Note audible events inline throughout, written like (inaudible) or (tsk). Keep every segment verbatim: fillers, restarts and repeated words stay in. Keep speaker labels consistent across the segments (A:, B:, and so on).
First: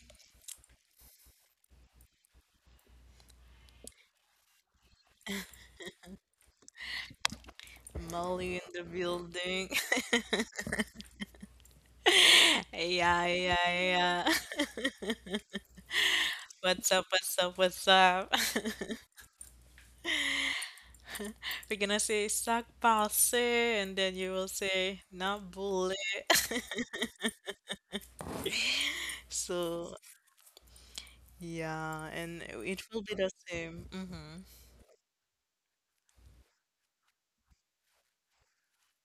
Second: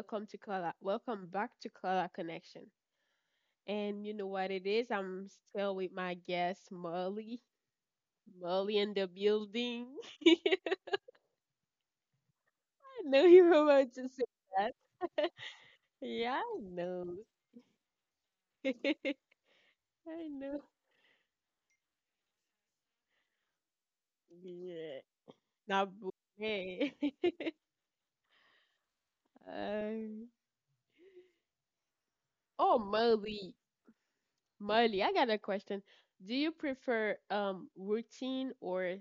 A: welcome to Color welcome back to Color Connection. And you know what it is? I'm still with my guest Molly.
B: Molly in
A: Molly
B: the
A: in the
B: building.
A: building.
B: (laughs)
A: (laughs) I
B: yeah,
A: know you
B: yeah,
A: were about to say
B: yeah.
A: that. (laughs) yeah,
B: (laughs)
A: I
B: What's up?
A: know.
B: What's up? What's up?
A: (laughs) I know.
B: (laughs) We're gonna say sac passe, and then you will say
A: Yeah.
B: not
A: Now
B: bully.
A: hey. (laughs)
B: So
A: um,
B: yeah, and it
A: oh
B: will be the
A: Molly.
B: same. Mm-hmm.
A: Molly, I got a question. Do you prefer um routine or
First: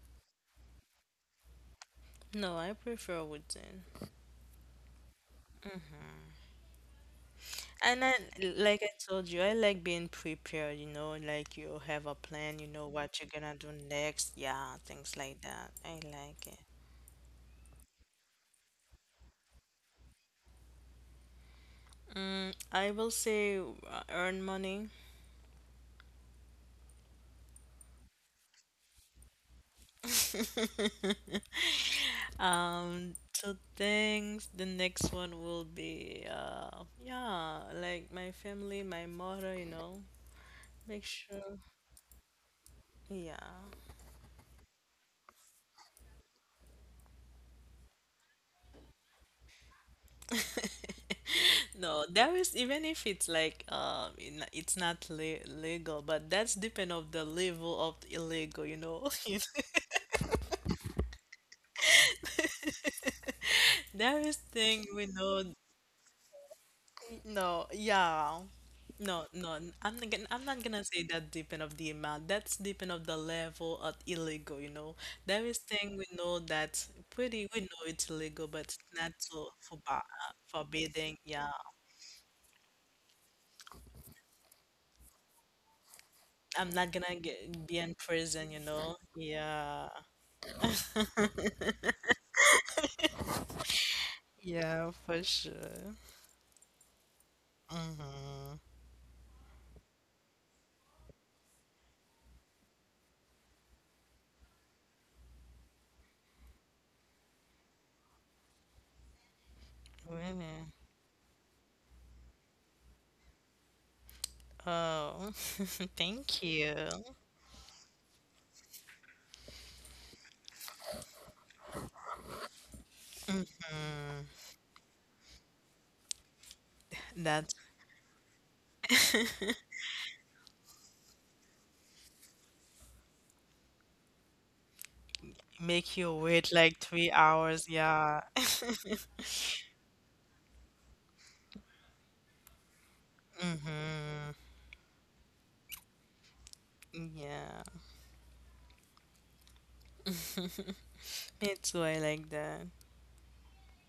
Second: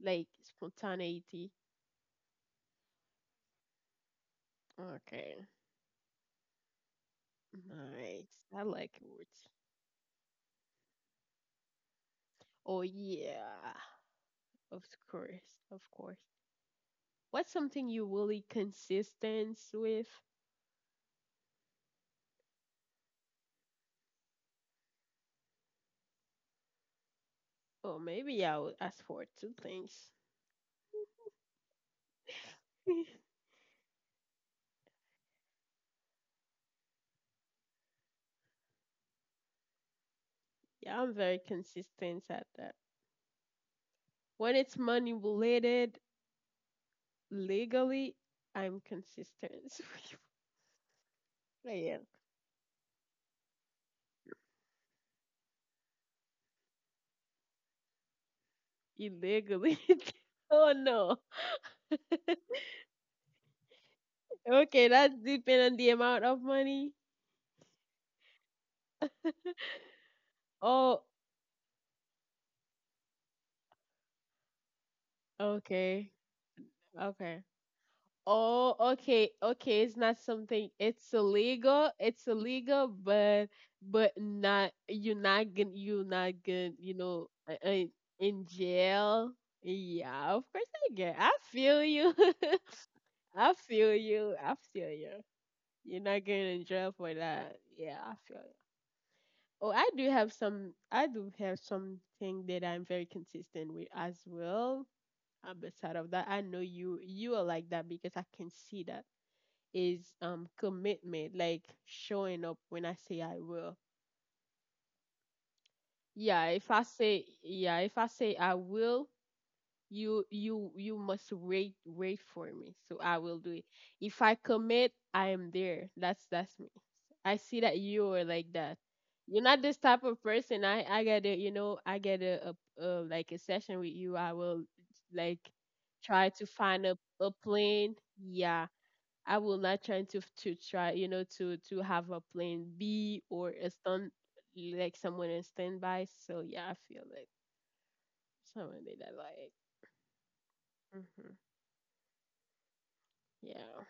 A: like spontaneity?
B: No, I prefer wooden.
A: Okay.
B: And I,
A: Nice. I
B: like I
A: like
B: told you,
A: words.
B: I like being prepared. You know, like you have a plan. You
A: Oh
B: know what you're
A: yeah.
B: gonna do next. Yeah,
A: Of
B: things like
A: course.
B: that.
A: Of
B: I
A: course.
B: like it.
A: What's something you really consistent with?
B: Mm, I will say uh, earn money.
A: Oh, maybe I would ask for two things.
B: (laughs) Um,
A: (laughs)
B: so thanks. The next one will be, uh, yeah, like my family, my mother, you know,
A: yeah,
B: make
A: I'm very
B: sure.
A: consistent at that.
B: Yeah.
A: When it's money related, legally, I'm consistent. (laughs) Yeah,
B: No, there is, even if it's like um, in- it's not le- legal, but that's depend of the level of illegal, you know. (laughs) You know?
A: illegally. (laughs) Oh no. (laughs)
B: There is
A: Okay,
B: thing we
A: that's
B: know.
A: depending on the amount of money.
B: No, yeah. No, no, n- I'm not gonna, I'm not gonna
A: Oh,
B: say that depend of the amount. That's depend of the level of illegal, you know. There is thing
A: okay.
B: we know that
A: Okay.
B: pretty we know it's illegal, but
A: Oh,
B: it's not
A: okay,
B: so
A: okay. It's
B: forba
A: not something. It's
B: forbidding. Yeah,
A: illegal. It's illegal, but but not. You're not gonna. You're not
B: I'm
A: gonna.
B: not
A: You
B: gonna
A: know, uh,
B: get be
A: uh,
B: in
A: in
B: prison, you know.
A: jail.
B: Yeah,
A: Yeah, of course I get. I feel you. (laughs) I feel you. I feel
B: yeah,
A: you.
B: for sure.
A: You're not getting in jail for that. Yeah, I feel you. Oh, I do have some. I do have something that I'm very consistent with as well. Uh, beside of that, I know you. You are like that because I can see that is um
B: Really?
A: commitment, like showing up when I say I will.
B: Oh, (laughs) thank
A: Yeah, if
B: you.
A: I say yeah, if I say I will, you you you must wait wait for me. So I will do it. If I commit, I am there. That's that's me. I
B: That
A: see that you are like that. You're not this type of person. I I get a you know I get a, a, a like a session with you. I will like
B: make you
A: try to
B: wait like
A: find a
B: three
A: a
B: hours.
A: plan.
B: Yeah,
A: Yeah
B: (laughs)
A: I will not try to to try, you know, to to have a plan B or a stand like someone in standby. So yeah, I feel like
B: yeah.
A: someone did that like hmm
B: Me too. I like that.
A: yeah.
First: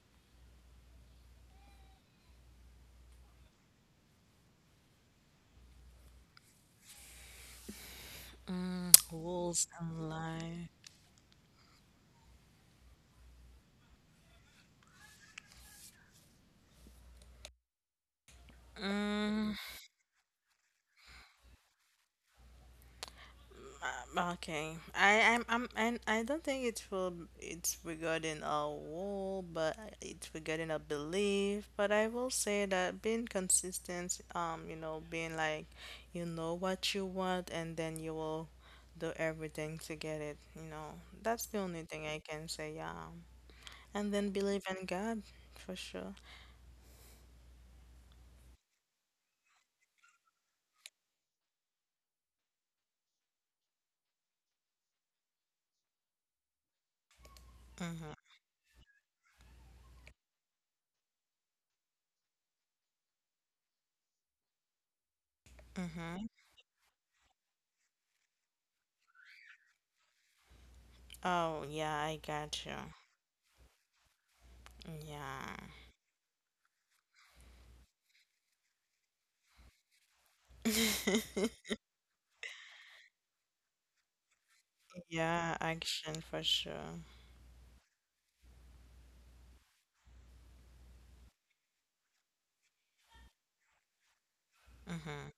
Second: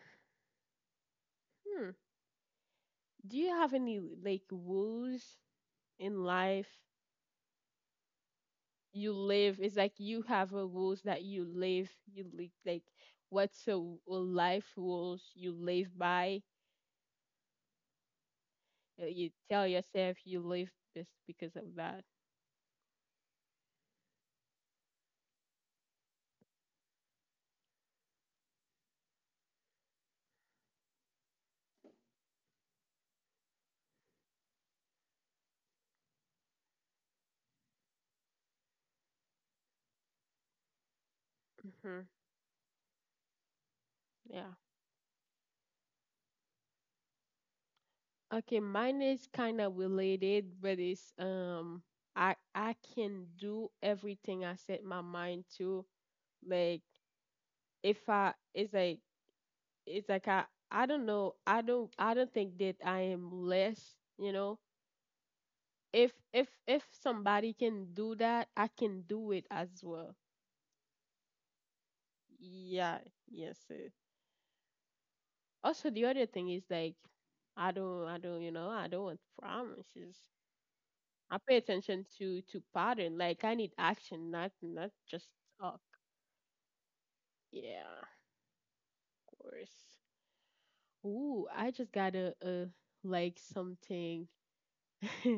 A: Hmm. Do you have any like rules in life
B: Mm,
A: you live?
B: rules
A: It's like
B: and
A: you have a
B: lie.
A: rules that you live. You li- like what's a, w- a life rules you live by? uh, You
B: Mm,
A: tell yourself you live this because of that.
B: uh, okay. I I'm, I'm and I don't think it's for it's regarding a rule, but it's regarding a belief. But I will say that being consistent, um, you know, being like, you know what you want, and then you will do everything to get it. You know, that's the only
A: Hmm.
B: thing I can say. Yeah, and then believe in God for sure.
A: Okay, mine is kind of related, but it's um I I can do everything I set my mind to. Like if
B: Mm-hmm.
A: I it's like it's like I I don't know. I don't I don't think that I am less, you know. If
B: Mm-hmm.
A: if if somebody can do that, I can do it as well.
B: Oh, yeah, I got you.
A: Yeah, yes. Sir.
B: Yeah.
A: Also the other thing is like I don't I don't you know, I don't want promises. I pay attention to to pattern. Like I need action, not not just
B: Yeah,
A: talk.
B: action for sure.
A: Yeah, of course. Ooh, I just got a uh like something. (laughs)
B: Mm-hmm.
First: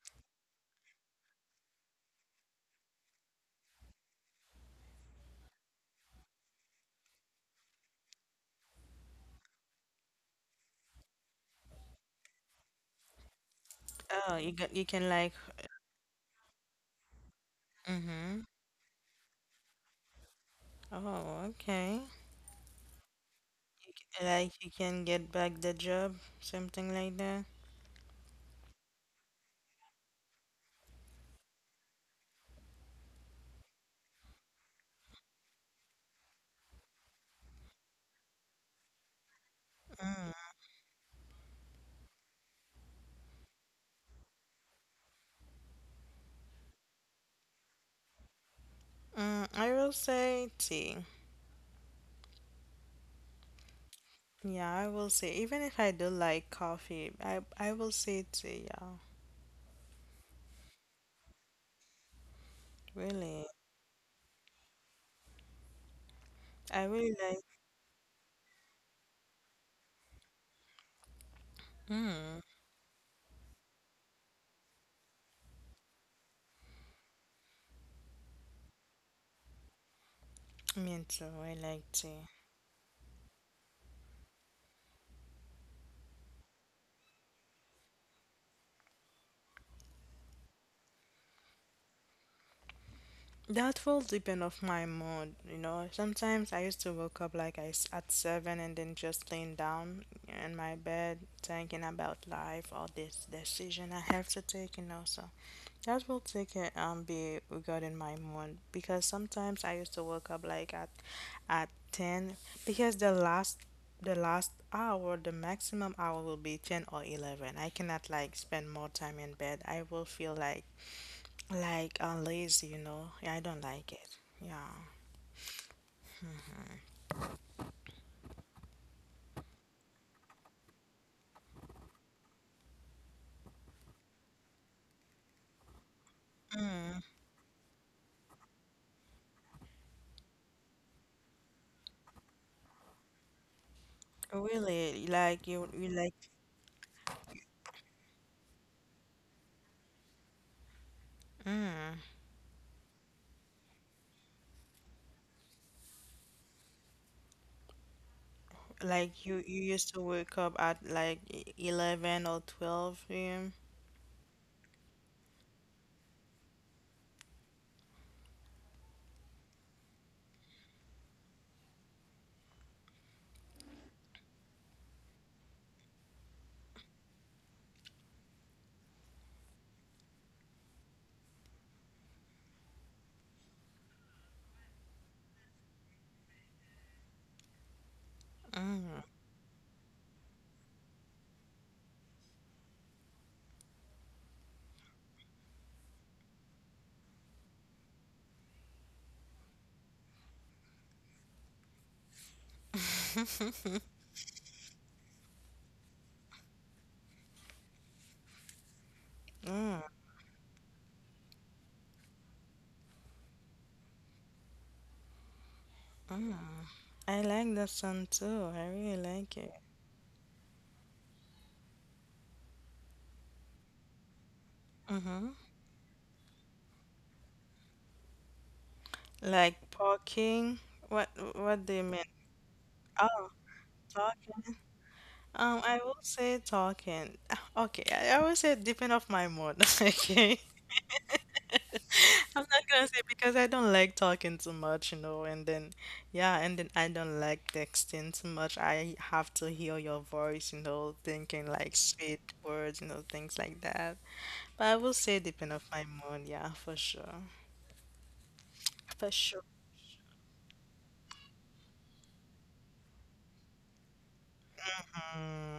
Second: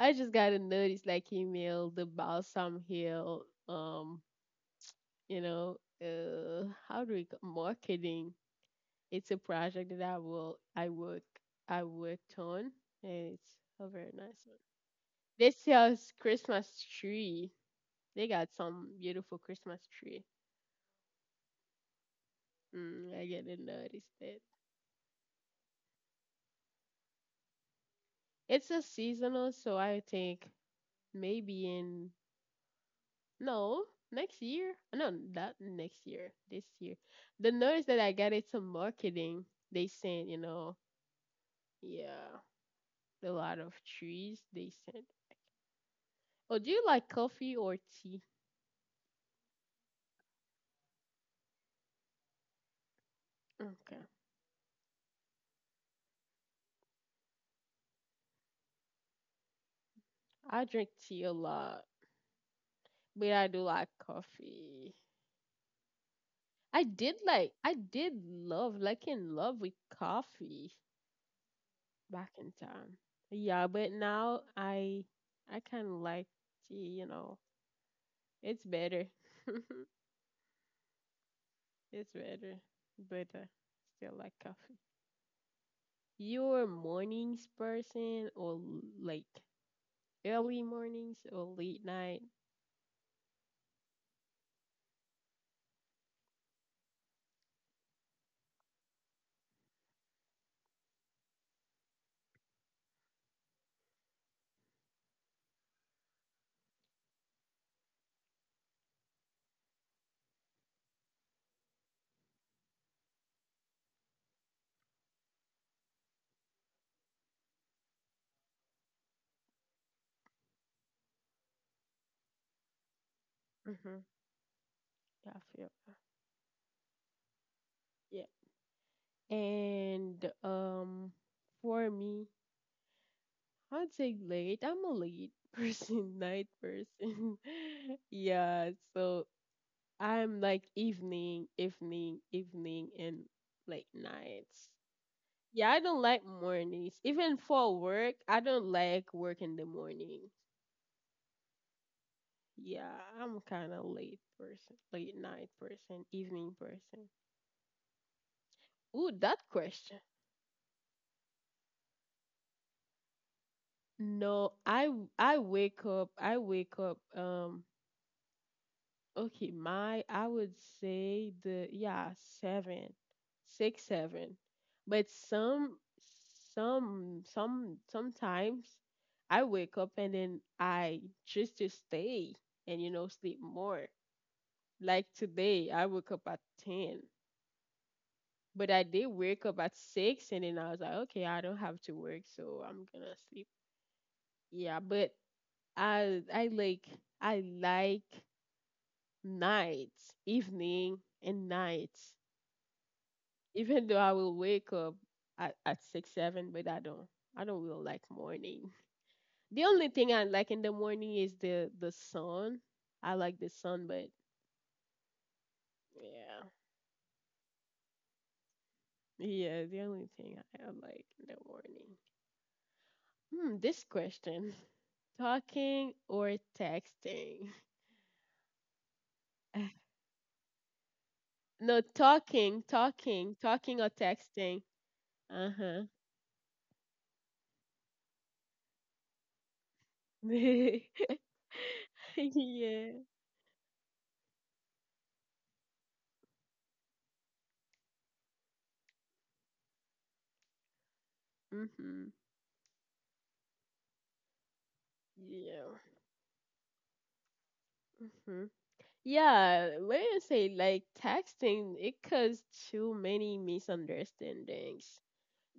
A: I just got a notice like email the Balsam Hill. Um, you know, uh, how do we c- marketing? It's a project that I will I work I worked on, and it's a very
B: Oh,
A: nice
B: you
A: one.
B: got you can like
A: This year's Christmas tree. They
B: mm-hmm.
A: got some beautiful Christmas tree.
B: Oh, okay.
A: Mm, I didn't
B: You
A: notice
B: can,
A: that.
B: like you can get back the job, something like that.
A: It's a seasonal, so I think maybe in no next year. No, not next year. This year, the notice that I got it's a marketing. They sent you
B: Mm.
A: know yeah a lot of trees. They sent. Oh, do you like coffee or tea?
B: Mm, I will say tea.
A: Okay,
B: Yeah, I will say even if I do like coffee, I I will say tea, yeah.
A: I drink tea a lot, but
B: Really.
A: I do like coffee.
B: I
A: I
B: really
A: did
B: like
A: like I did love like in love with coffee back
B: mm.
A: in time. Yeah, but now I I kind of like gee, you know, it's better.
B: Me too, I
A: (laughs)
B: like
A: It's
B: tea.
A: better, but uh, still like coffee. You're a mornings person or l- like early mornings or late night?
B: That will depend of my mood, you know. Sometimes I used to wake up like I s at seven and then just laying down in my bed thinking about life or this decision I have to take, you know. So that will take it um be regarding my mood because sometimes I used to wake up like at at ten because the last the last hour, the maximum hour will be ten or eleven. I cannot like spend more time in bed. I will feel like like uh, lazy, you know. Yeah, I don't like
A: Mm-hmm.
B: it. Yeah.
A: Yeah, I feel that. Yeah. And um, for me, I'd say late. I'm a late (laughs) person, night person. (laughs) Yeah. So I'm like evening, evening, evening, and late nights.
B: Really, like you,
A: Yeah, I
B: you
A: don't
B: like
A: like mornings. Even for work, I don't like work in the morning. Yeah, I'm kind of late person, late night person, evening person. Ooh,
B: like you
A: that
B: you used
A: question.
B: to wake up at like e- eleven or twelve p m?
A: No, I w- I wake up. I wake up. Um, Okay, my I would say the yeah, seven, six, seven. But some some some sometimes I wake up and then I just to stay and you know sleep more. Like today I woke up at ten. But I did wake up at six and then I was like, okay, I don't have to work, so I'm gonna sleep. Yeah, but I I like I like nights, evening and nights. Even though I will wake up at, at six, seven, but I don't I don't really like morning. The only thing I like in the morning is the the sun. I like the sun, but yeah.
B: I like the sun too. I really like it.
A: Yeah, the only thing I I like in the morning. Hmm, this question. (laughs)
B: Mm-hmm.
A: Talking or texting?
B: Like
A: (laughs)
B: parking. What what do you
A: No,
B: mean?
A: talking,
B: Oh,
A: talking, talking or
B: talking.
A: texting.
B: Um, I
A: Uh-huh.
B: will say talking. (sighs) (laughs) Okay, I, I will say depend of my mood. (laughs) Okay.
A: (laughs)
B: I'm not gonna say
A: Yeah.
B: because I don't like talking too much, you know, and then yeah, and then I don't like texting too much. I have to hear your voice, you know, thinking like
A: Mm-hmm.
B: sweet words, you know, things like that. But I will say depend of
A: Yeah.
B: my mood, yeah, for sure.
A: Mm-hmm.
B: For sure.
A: Yeah, let me say like texting, it caused too many misunderstandings.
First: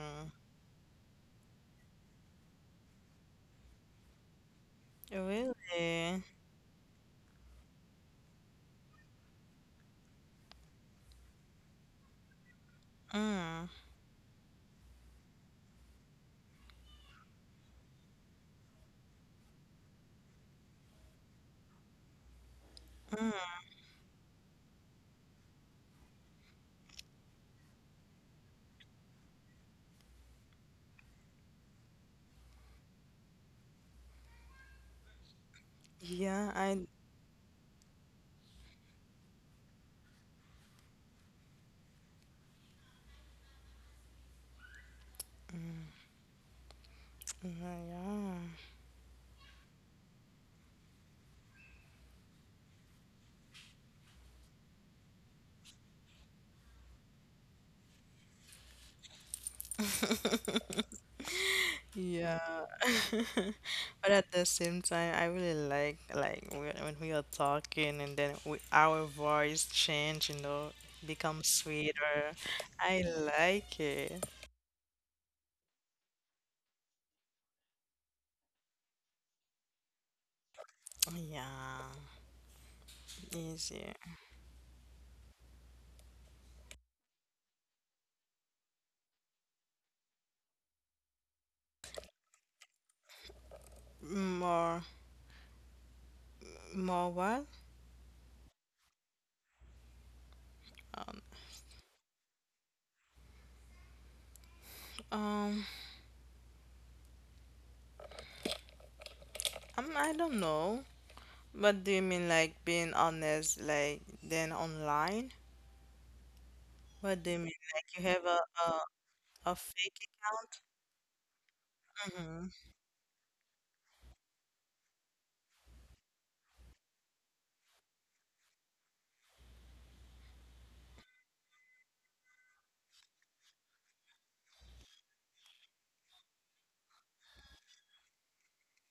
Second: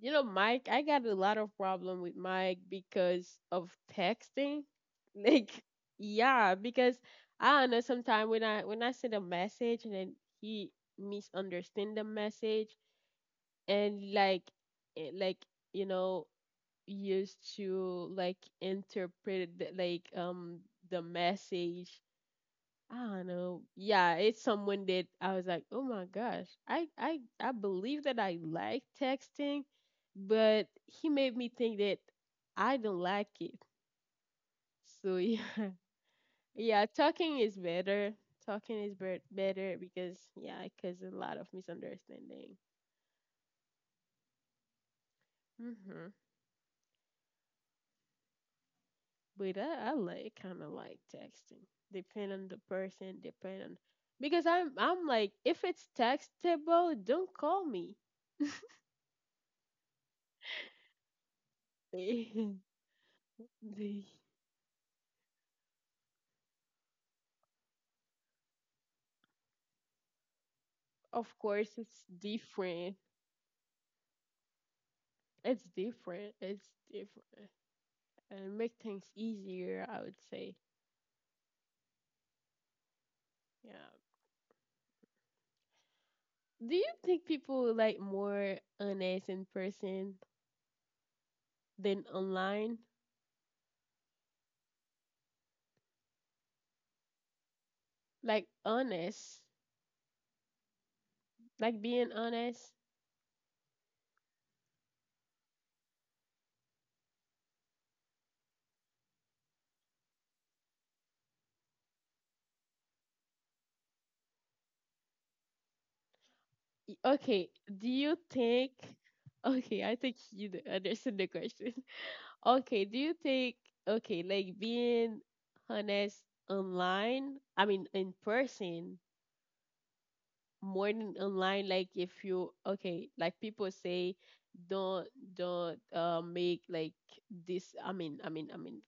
A: You know, Mike, I got a lot of problem with Mike because of texting. (laughs) Like,
B: really?
A: yeah, because I don't know sometimes when I when I send a message and then he misunderstand the message
B: Mm.
A: and like eh, like you know used to like interpret the, like um the message I don't know. Yeah, it's someone that I was like, oh my gosh, I I I believe that I like texting, but he made me think that I don't like it. So yeah,
B: Yeah,
A: (laughs)
B: I.
A: yeah, talking is better. Talking is bet better because yeah, because a lot of misunderstanding. Mm-hmm. But I, I like kind of like texting. Depend on the person. Depend on because I'm I'm like if it's textable, don't call me.
B: Yeah, (laughs) but
A: (laughs) (laughs)
B: at the same time, I really like like when when we are talking and then we, our voice change, you know,
A: Of
B: become
A: course, it's
B: sweeter.
A: different.
B: I like it.
A: It's different. It's different. And make things easier, I would say.
B: Yeah, easier.
A: Yeah. Do you think people like more honest in person than online?
B: More, more what?
A: Like honest,
B: Um.
A: like being honest.
B: um, I'm, I don't know. What do you mean, like being honest, like then online?
A: Y-
B: What do you mean,
A: Okay,
B: like
A: do
B: you
A: you
B: have a
A: think?
B: a,
A: (laughs)
B: a
A: Okay,
B: fake
A: I think you
B: account?
A: d- understand the question. (laughs)
B: Mm-hmm.
A: Okay, do you think? Okay, like being honest online, I mean in person, more than online like if you okay like people say don't don't uh make like this i mean i mean I mean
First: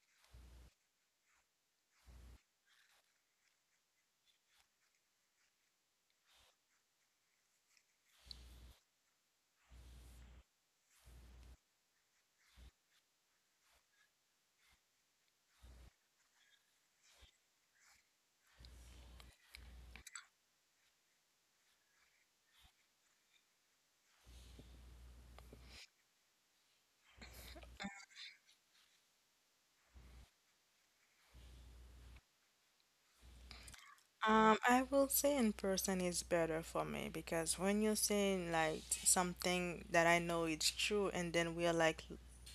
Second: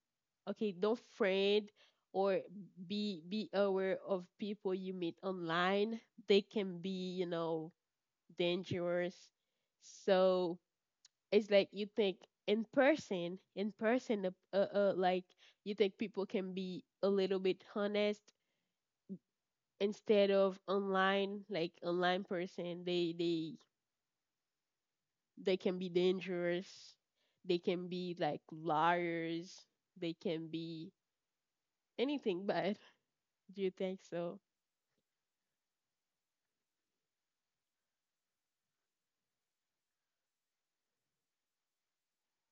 A: okay don't friend or be be aware of people you meet online they can be you know dangerous so it's like you think in person in person uh, uh uh, like you think people can be a little bit honest instead of online like online person they they they can be dangerous they can be like liars they can be anything bad. (laughs) do you think so
B: Um, I will say in person is better for me because when you're saying like something that I know it's true, and then we are like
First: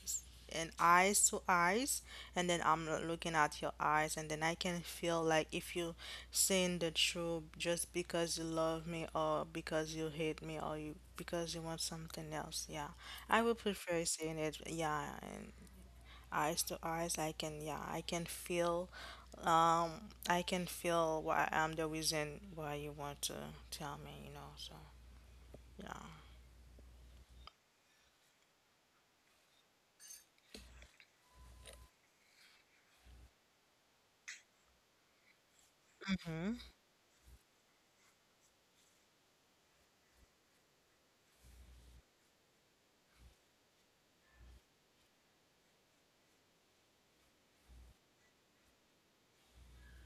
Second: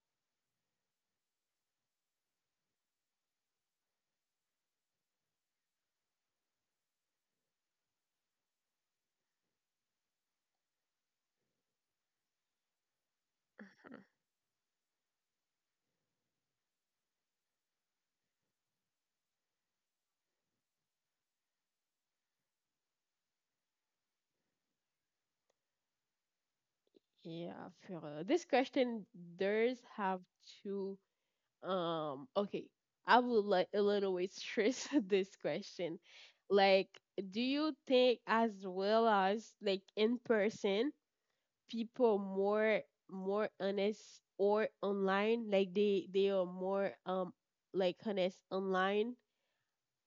B: s- in eyes to eyes, and then I'm l- looking at your eyes, and then I can feel like if you saying the truth just because you love me or because you hate me or you because you want something else. Yeah, I would prefer saying it. Yeah, eyes to eyes, I can, yeah, I can feel, um, I can feel why I'm the reason why you want to tell me, you know. So yeah.
A: yeah for uh, this question there's have to um okay I would like a little bit stress (laughs) this question like do you think as well as like in person people more more honest or online like they they are more um like honest online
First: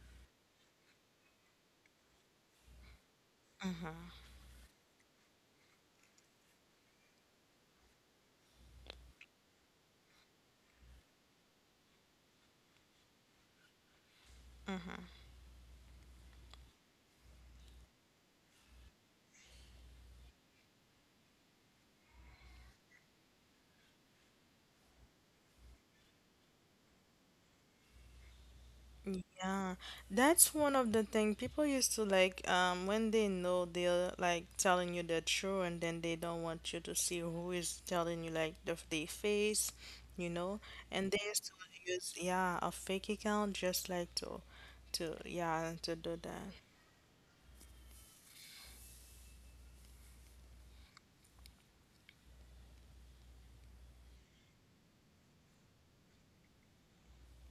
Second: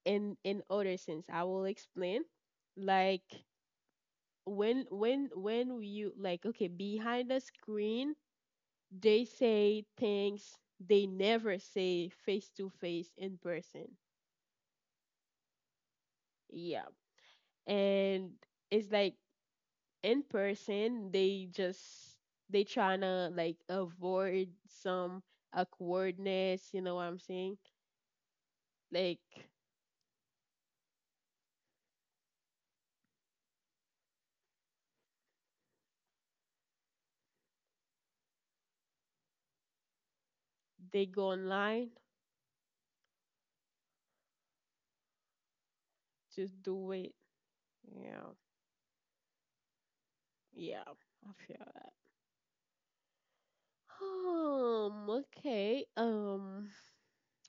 A: in in other sense I will explain like when when when you like okay behind the screen they say things they never say face to face in person
B: Mm-hmm.
A: yeah and it's like in person they just they trying to like avoid some awkwardness you know what I'm saying like
B: Yeah, that's one of the thing people used to like, um when they know they're like telling you the truth and then they don't want you to see who is telling you like the their face, you know,
A: they
B: and they
A: go
B: used to
A: online
B: use, yeah, a fake account just like to to yeah, to do that.
A: just do it yeah yeah I feel. Um, okay. Um,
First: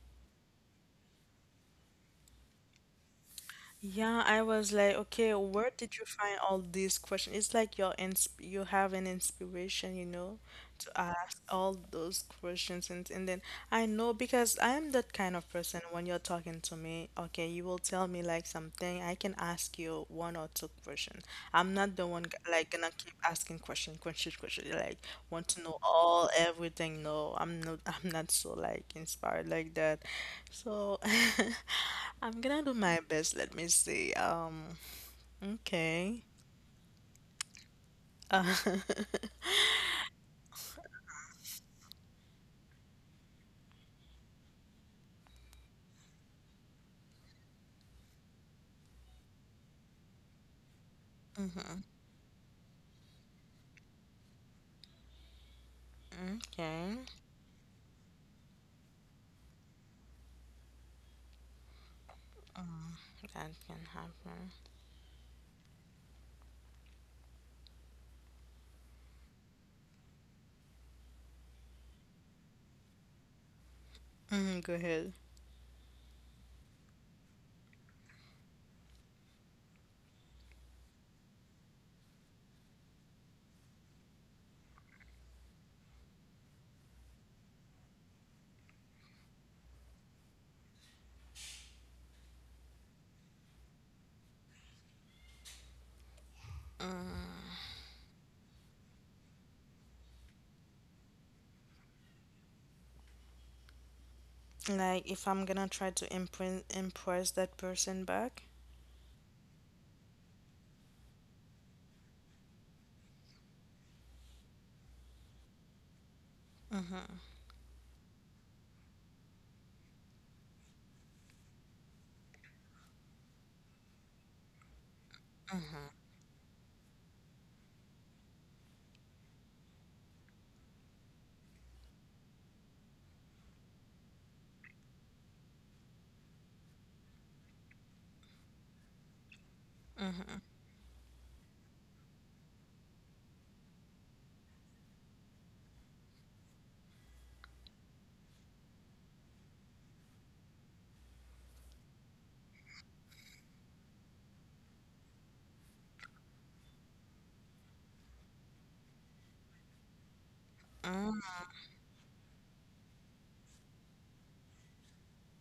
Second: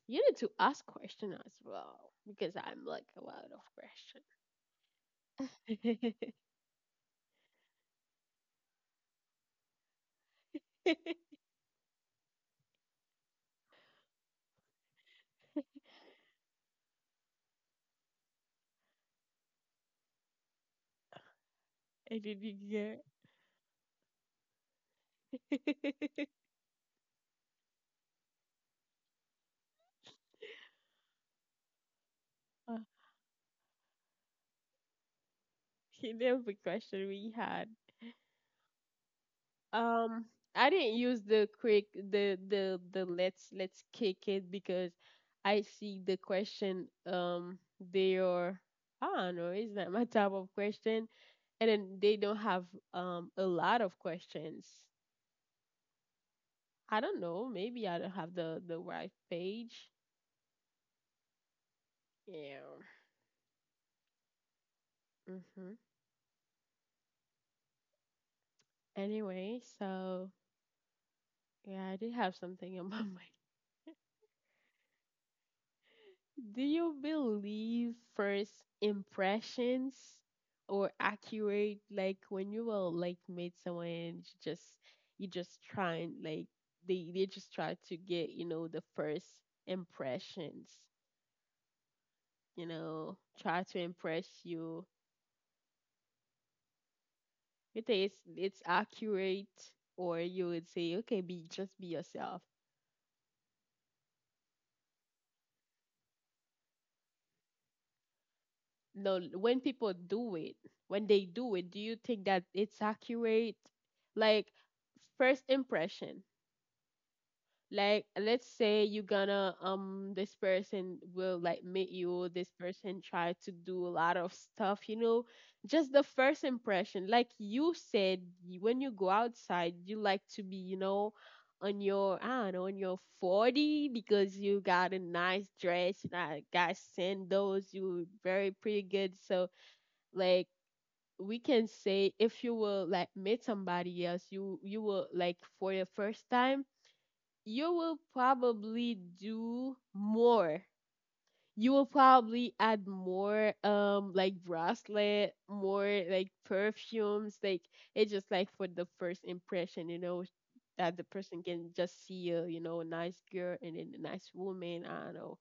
A: you need to ask question as well because I'm like a lot of question.
B: Yeah, I was like, okay, where did you
A: (laughs)
B: find all these questions? It's like you're ins you have an inspiration, you know, to ask all those questions, and and then I know because I am that kind of person. When you're talking to me, okay, you will tell me like something, I can ask you one or two questions. I'm not the
A: I
B: one g-
A: didn't
B: like gonna
A: get.
B: keep asking question, question, question, like want to know all
A: (laughs)
B: everything. No, I'm not, (laughs) I'm not so like inspired like that. So (laughs) I'm gonna do
A: uh,
B: my best. Let me see. Um,
A: in
B: okay.
A: every question we had. Um, I didn't use the quick the the the let's let's kick it because I see the question um they are I don't know it's not my type of question and
B: Mm-hmm.
A: then they don't have um a lot of questions
B: Okay,
A: I don't know. Maybe I don't have the the right page. Yeah.
B: that can happen.
A: Mhm. Anyway, so yeah, I did have something on my (laughs) mind.
B: Mm-hmm, go ahead.
A: Do you believe first impressions or accurate like when you will like meet someone and you just you just try and like they they just try to get, you know, the first impressions, you know, try to impress you. It is it's it's accurate, or you would say, okay, be just be yourself.
B: Like, if I'm gonna try to impress impress that person back.
A: No, when people do it, when they do it, do you think that it's accurate? Like first impression, like let's say you're gonna um this person will like meet you this person try to do a lot of stuff you know just the first impression like you said y- when you go outside you like to be you know on your I don't know on your forty because you got a nice dress you know, got sandals you very pretty good so like we can say if you will like meet somebody else you you will like for the first time you will probably do more. You will probably add more um like bracelet, more like perfumes, like it's just like for the first impression, you know, that the person can just see a, you know, a nice girl and then a nice woman, I don't know.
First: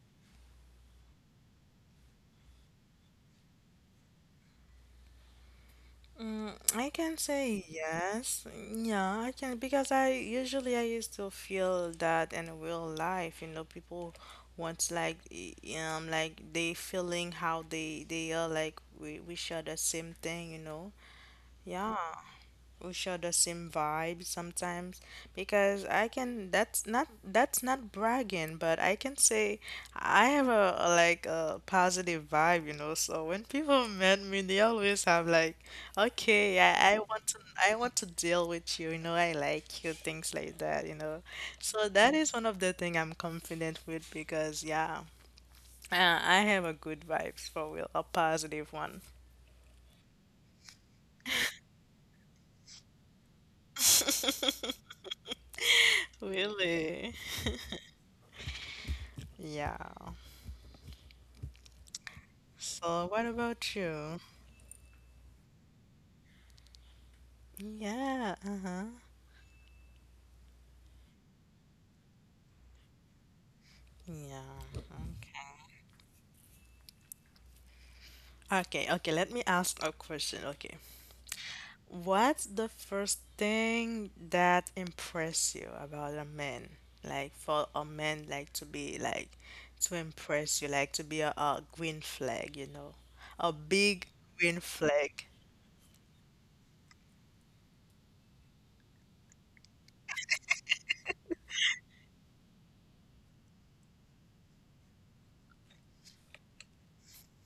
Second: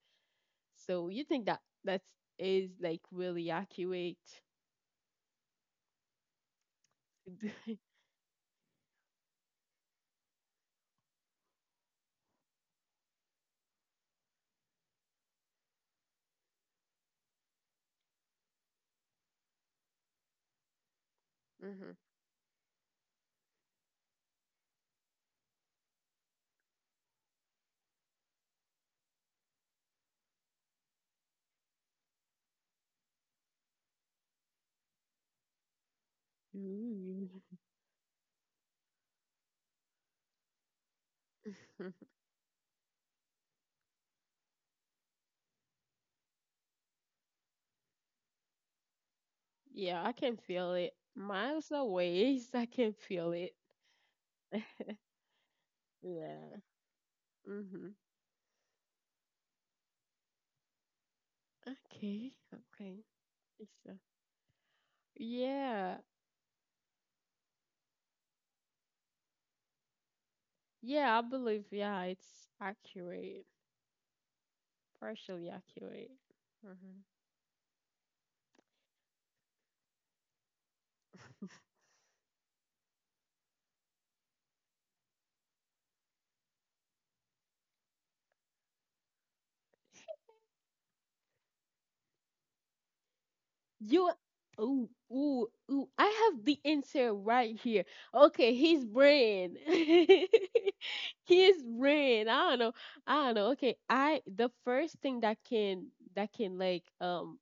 A: So you think that that's like really accurate.
B: I can say
A: (laughs)
B: yes. Yeah, I can, because I usually I used to feel that in real life, you know, people want like y- um like they feeling how they they are like we we share the same thing, you know.
A: Hmm.
B: Yeah. We share the same vibe sometimes because I can, that's not that's not bragging, but I can say I have a, a, like a positive vibe, you know. So when people met me, they always have like, okay, I, I want
A: Ooh.
B: to, I want to deal with you, you know, I like you, things like that, you know. So
A: (laughs)
B: that is one of the thing I'm confident with because yeah, uh, I have a good vibes for real, a positive one.
A: Yeah, I can feel it. Miles away, (laughs) I can feel it.
B: (laughs)
A: Yeah.
B: Really?
A: Mhm.
B: Yeah.
A: Okay.
B: So,
A: Okay.
B: what about
A: It's uh,
B: you?
A: yeah.
B: Yeah, uh-huh.
A: Yeah, I believe, yeah, it's accurate.
B: Yeah,
A: Partially
B: okay.
A: accurate. Mhm.
B: Okay, okay, let me ask a question. Okay. What's the first thing that impress you about a man? Like for a man like to be like, to impress you, like to be a, a, green flag, you know. A big
A: You
B: green
A: ooh
B: flag.
A: ooh ooh, I have the answer right here. Okay, his brain. (laughs) His brain. I don't know. I don't know. Okay, I the first thing that can that can like um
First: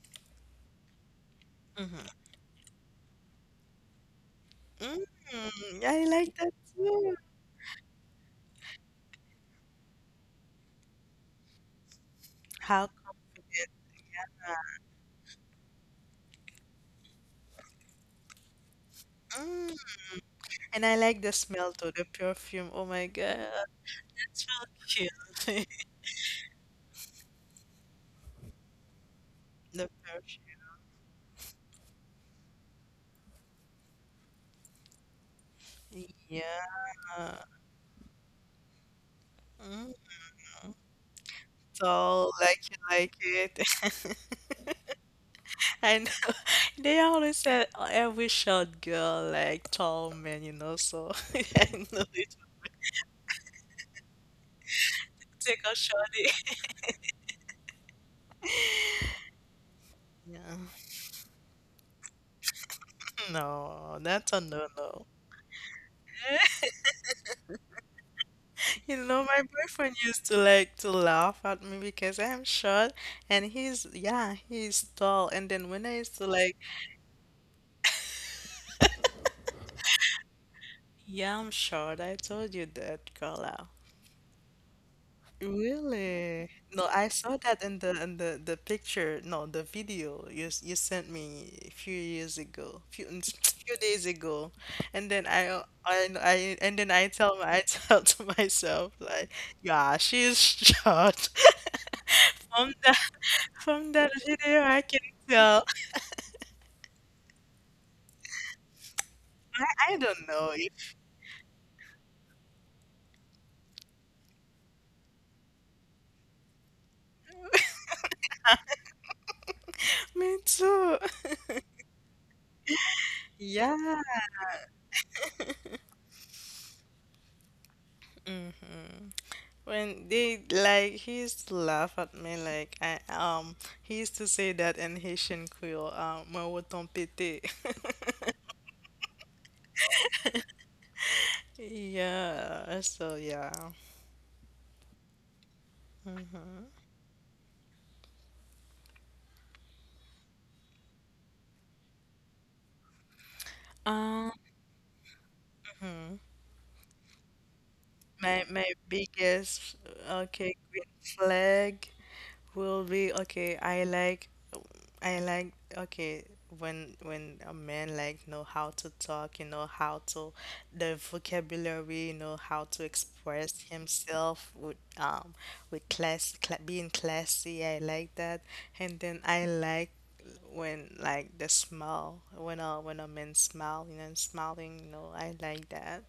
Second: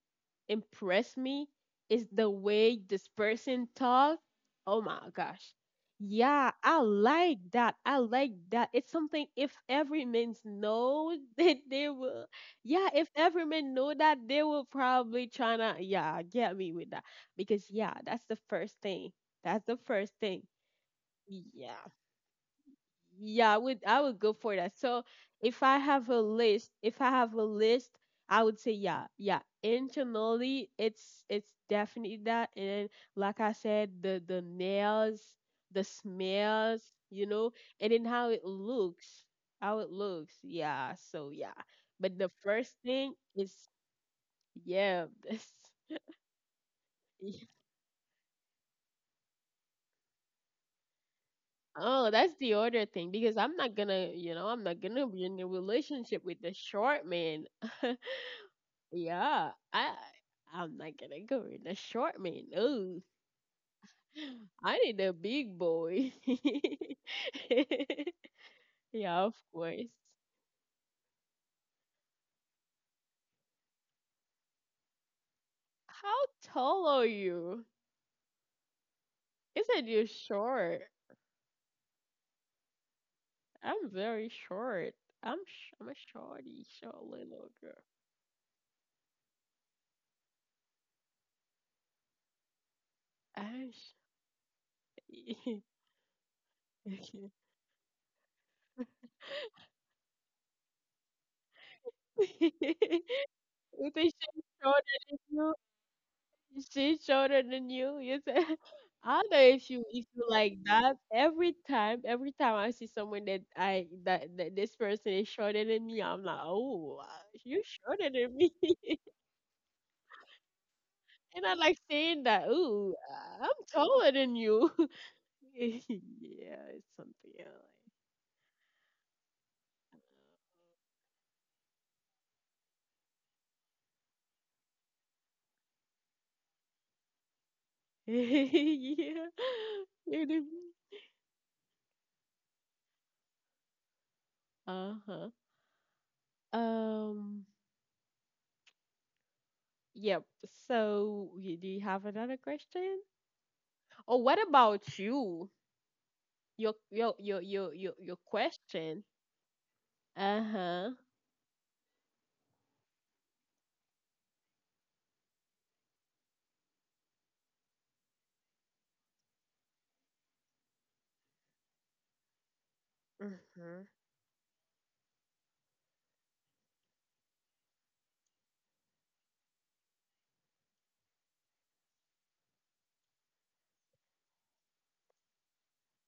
A: impress me is
B: Mm-hmm.
A: the way this person talk. Oh
B: Mm,
A: my gosh.
B: I like
A: Yeah,
B: that
A: I
B: too.
A: like that. I like that. It's something if every man knows (laughs) that they will, yeah,
B: How
A: if
B: come?
A: Everman know that, they will probably tryna, yeah, get me with that. Because yeah, that's the first thing. That's the
B: Mm,
A: first thing.
B: and I like the smell
A: Yeah.
B: too, the perfume. Oh my God.
A: Yeah, I would I would go
B: So
A: for that. So if
B: cute.
A: I
B: (laughs)
A: have a list, if I have a list, I would say yeah, yeah.
B: The perfume.
A: Internally, it's it's definitely that. And like I said, the the nails, the
B: Yeah.
A: smells, you
B: Mm.
A: know, and then how it looks, how it looks. Yeah. So yeah. But
B: So
A: the
B: like
A: first
B: you like
A: thing is
B: it. (laughs)
A: yeah, (laughs) that's
B: And (laughs) they always
A: yeah.
B: said, "Oh, every short girl like tall men," you know, so (laughs) I know
A: Oh,
B: it
A: that's the other thing because I'm not gonna, you know, I'm not gonna be
B: will
A: in a
B: take a
A: relationship
B: shorty.
A: with the short man. (laughs) Yeah, I
B: (laughs) Yeah.
A: I'm not gonna go with the short man. Oh,
B: No, that's a
A: (laughs)
B: no
A: I need
B: no.
A: a big boy.
B: (laughs)
A: (laughs)
B: You
A: Yeah,
B: know,
A: of
B: my
A: course.
B: boyfriend used to like to laugh at me because I'm short and he's, yeah, he's tall. And then when I used
A: How
B: to like,
A: tall are you? Isn't you short?
B: yeah, I'm short, I told you that, Carla.
A: I'm very short. I'm sh- I'm a
B: Really?
A: shorty,
B: No,
A: short
B: I saw
A: little
B: that in
A: girl.
B: the in the the picture. No, the video you s- you sent me a few years ago, few (tsk)
A: I'm
B: few days ago, and then I
A: sh-
B: uh, I I and
A: (laughs)
B: then I
A: okay.
B: tell my (laughs) I tell to myself like, yeah, she's short. (laughs) From that
A: (laughs)
B: from
A: If
B: that
A: it's shaped
B: video, I
A: shorter
B: can
A: than you,
B: tell.
A: she's shorter than you. You say, (laughs) I don't know if you
B: I
A: if
B: don't
A: you
B: know
A: like
B: if
A: that. Every time, every time I see someone that I that, that this person is shorter than me, I'm like, oh, uh, you shorter than me,
B: me too. (laughs)
A: (laughs) and I like saying that. Ooh, uh, I'm
B: Yeah.
A: taller than you. (laughs) Yeah, it's something else.
B: Hmm. When they like he used to laugh at me like I um he used to say that in Haitian Creole um moi autant péter. (laughs)
A: (laughs) Yeah. (laughs)
B: Yeah, so yeah.
A: Uh huh. Um. Yep. So, y- do you have another question? Or
B: Um,
A: what about you? Your your your your your, your
B: my my
A: question.
B: biggest
A: Uh
B: okay
A: huh.
B: green flag will be okay. I like, I like okay when when a man like know how to talk, you know how to the vocabulary, you know how to express
A: Mhm.
B: himself with um with class, cla being classy. I like that, and then I like when like the smile, when a when a man smile, you know, smiling. You know, I like that.